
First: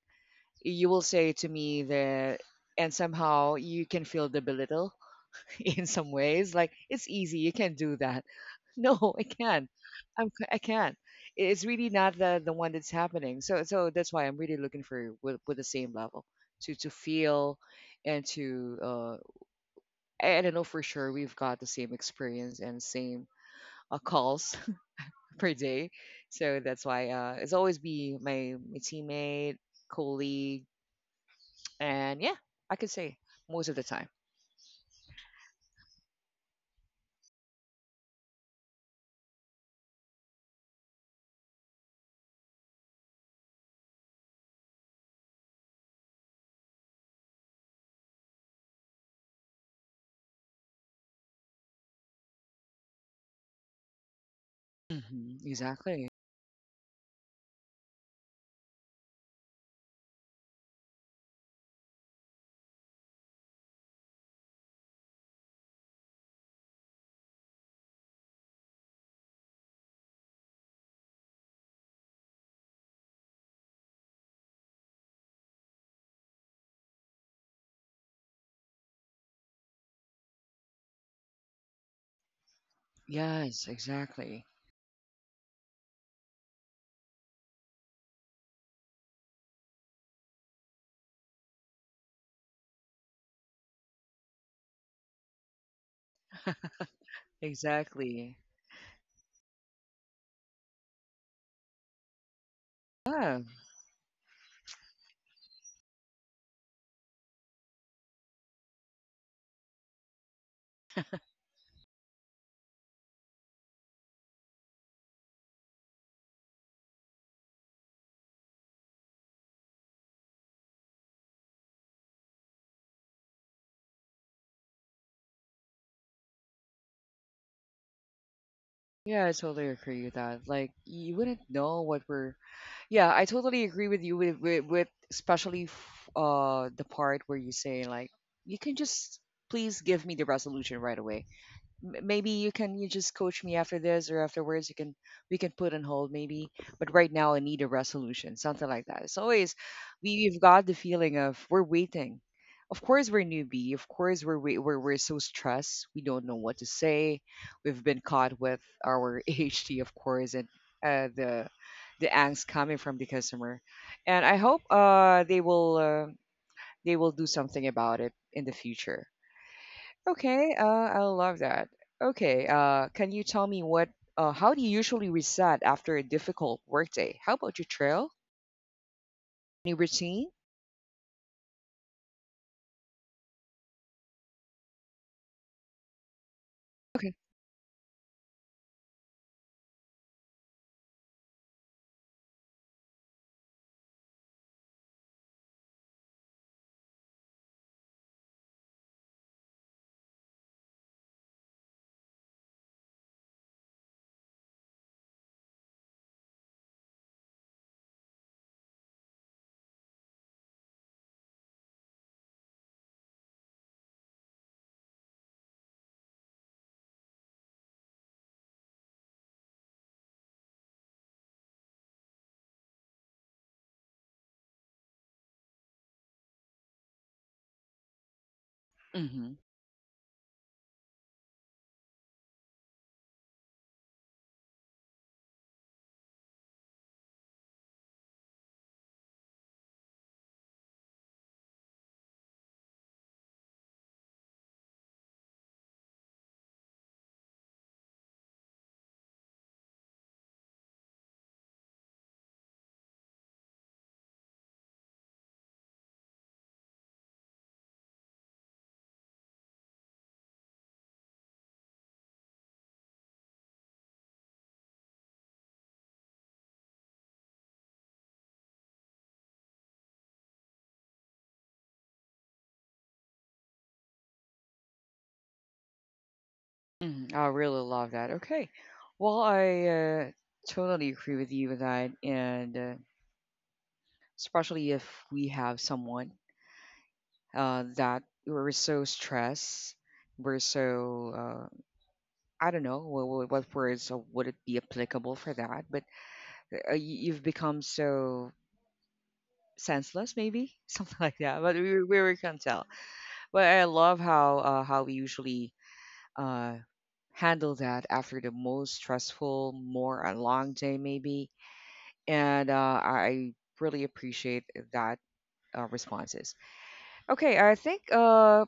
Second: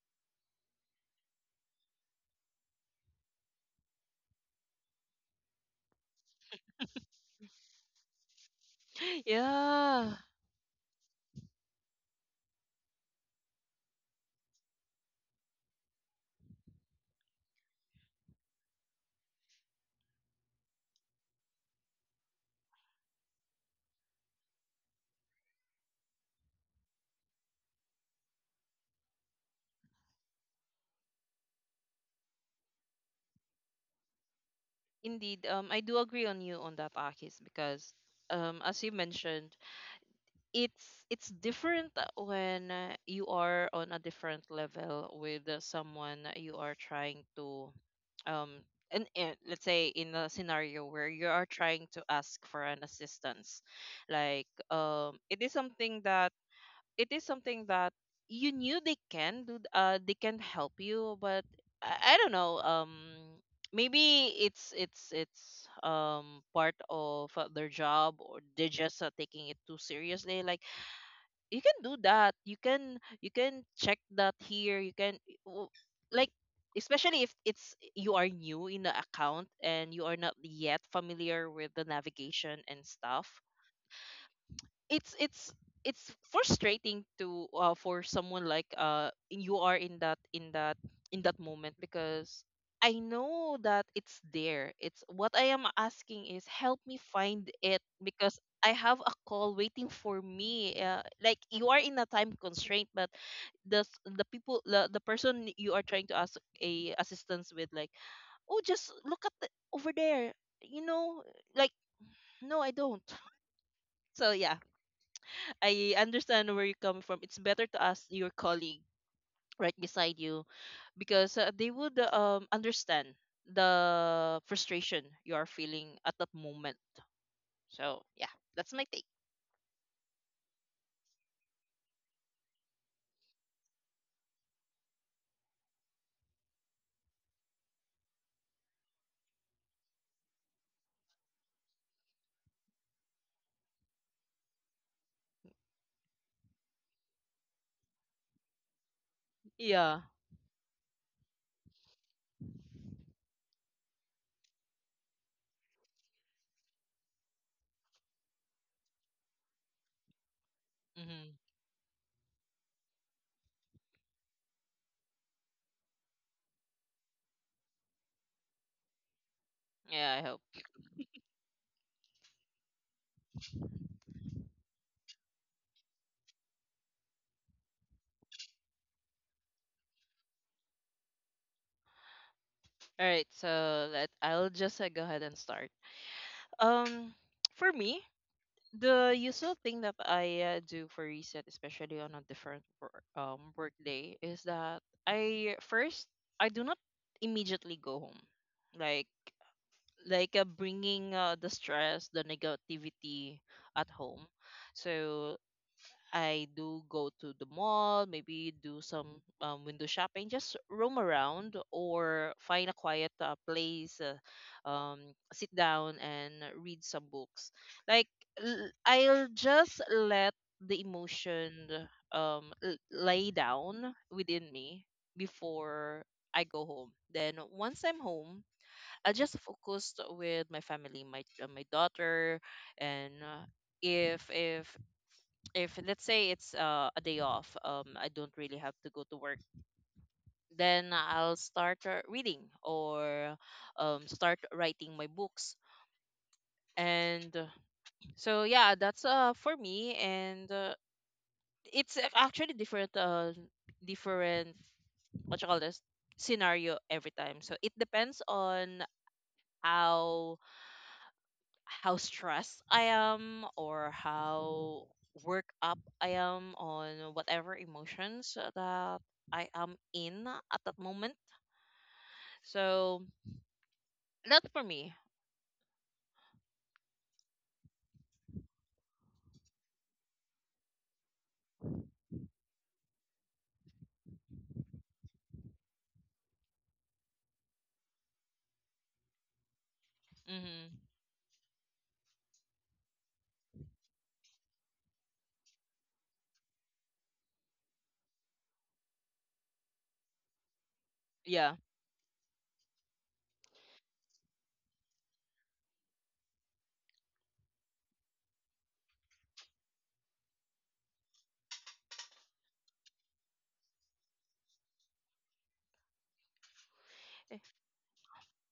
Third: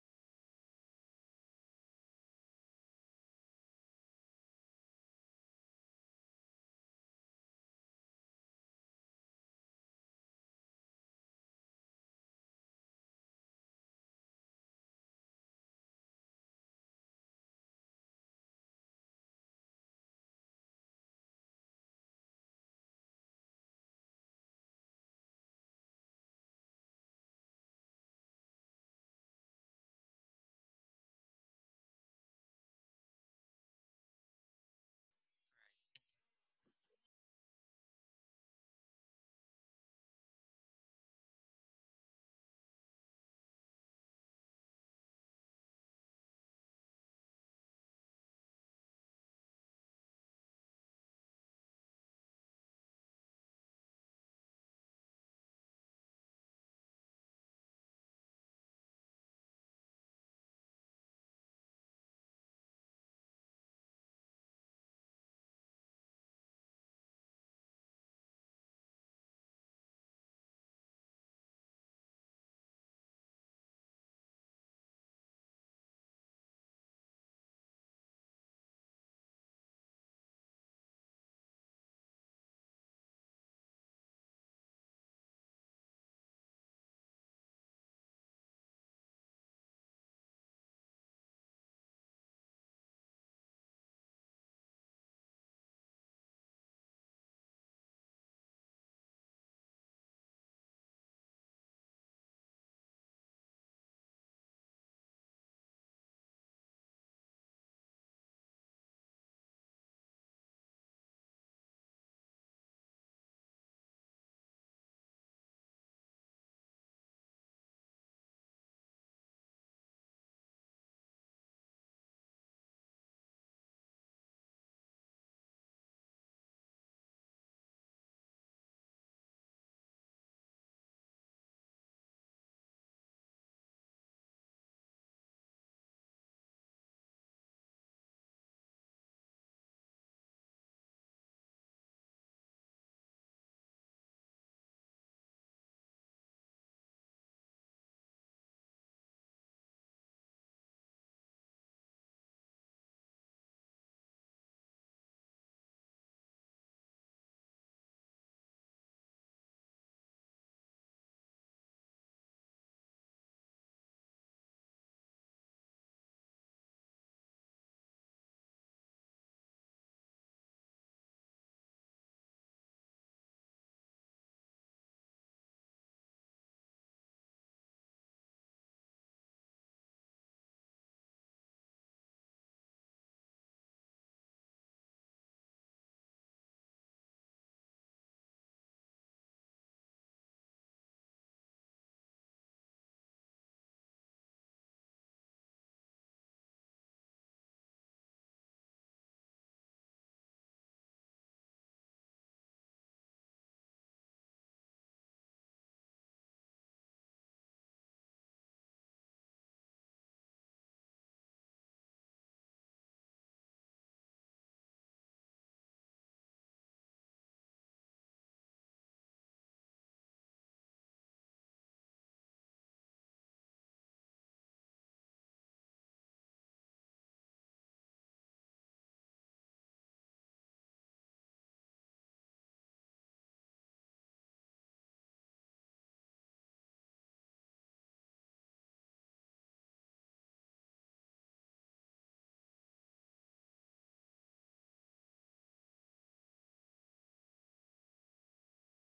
[SPEAKER 1] You will say to me that, and somehow you can feel the belittle, in some ways, like, it's easy, you can do that. No, I can't,
[SPEAKER 2] Yeah,
[SPEAKER 1] I can't. It's really not the one that's happening. So, that's why I'm really looking for, with the same level, to feel, and to I don't know for sure we've got the same experience and same calls per day. So that's why it's always be my teammate, colleague. And yeah, I could say most of the time.
[SPEAKER 2] indeed. I do agree on you on that, Akis, because as you mentioned, it's different when you are on a different level with someone that you are trying to um and let's say in a scenario where you are trying to ask for an assistance, like
[SPEAKER 1] Hmm.
[SPEAKER 2] it is something
[SPEAKER 1] Exactly.
[SPEAKER 2] that, it is something that you knew they can do, they can help you, but I don't know. Maybe it's part of their job, or they're just taking it too seriously. Like you can do that, you can, you can check that here, you can w- like, especially if it's you are new in the account and you are not yet familiar with the navigation and stuff.
[SPEAKER 1] Yes, exactly.
[SPEAKER 2] it's it's it's frustrating to for someone like you are in that, in that moment, because I know that it's there. It's what I am asking is help me find it,
[SPEAKER 1] Exactly.
[SPEAKER 2] because I have a call waiting for me. Like you are in a time constraint, but
[SPEAKER 1] Yeah,
[SPEAKER 2] the people, the person you are trying to ask a assistance with, like, oh just look at the, over there, you know, like, no I don't. So yeah, I understand where you're coming from. It's better to ask your colleague right beside you, because they would understand the frustration you are feeling at that moment. So yeah, that's my take.
[SPEAKER 1] yeah, I totally agree with that. Like, you wouldn't know what we're. Yeah, I totally agree with you, with especially the part where you say, like, you can just, please give me the resolution right away. Maybe you can you just coach me after this, or afterwards you can, we can put on hold, maybe, but right now I need a resolution, something like that. It's always,
[SPEAKER 2] Yeah.
[SPEAKER 1] we've got the feeling of we're waiting. Of course we're newbie, of course we're so stressed, we don't know what to say. We've been caught with our ADHD, of course, and uh,
[SPEAKER 2] Hmm.
[SPEAKER 1] the the angst coming from the customer. And I hope uh, they will do something about it in the future.
[SPEAKER 2] Yeah, I hope.
[SPEAKER 1] Okay, I love that. Okay, can you tell me how do you usually reset after a difficult workday? How about your trail? Any routine?
[SPEAKER 2] All right, so let, I'll just go ahead and start. Um,
[SPEAKER 1] Okay.
[SPEAKER 2] for me, the usual thing that I do for reset, especially on a different work day, is that I first, I do not immediately go home, like like bringing the stress, the negativity at home. So I do go to the mall, maybe do some window shopping, just roam around or find a quiet place, sit down and read some books. Like I'll just let the emotion lay down within me before I go home. Then once I'm home, I
[SPEAKER 1] Mm-hmm.
[SPEAKER 2] just focused with my family, my my daughter, and if if if let's say it's a day off, I don't really have to go to work, then I'll start reading or start writing my books. And so yeah, that's for me, and it's actually different different what you call this, scenario, every time. So it depends on how how stressed I am or how worked up I am on whatever emotions that I am in at that moment. So that's for me.
[SPEAKER 1] Mm-hmm. I really love that. Okay. Well, I uh, totally agree with you with that, and especially if we have someone that we're so stressed, we're
[SPEAKER 2] Hmm.
[SPEAKER 1] so uh, I don't know what words would it be applicable for that, but you've become so senseless, maybe something like that,
[SPEAKER 2] Yeah.
[SPEAKER 1] but we can't tell. But I love how we usually uh, handle that after the most stressful, more a long day, maybe, and I really appreciate that responses. Okay, I think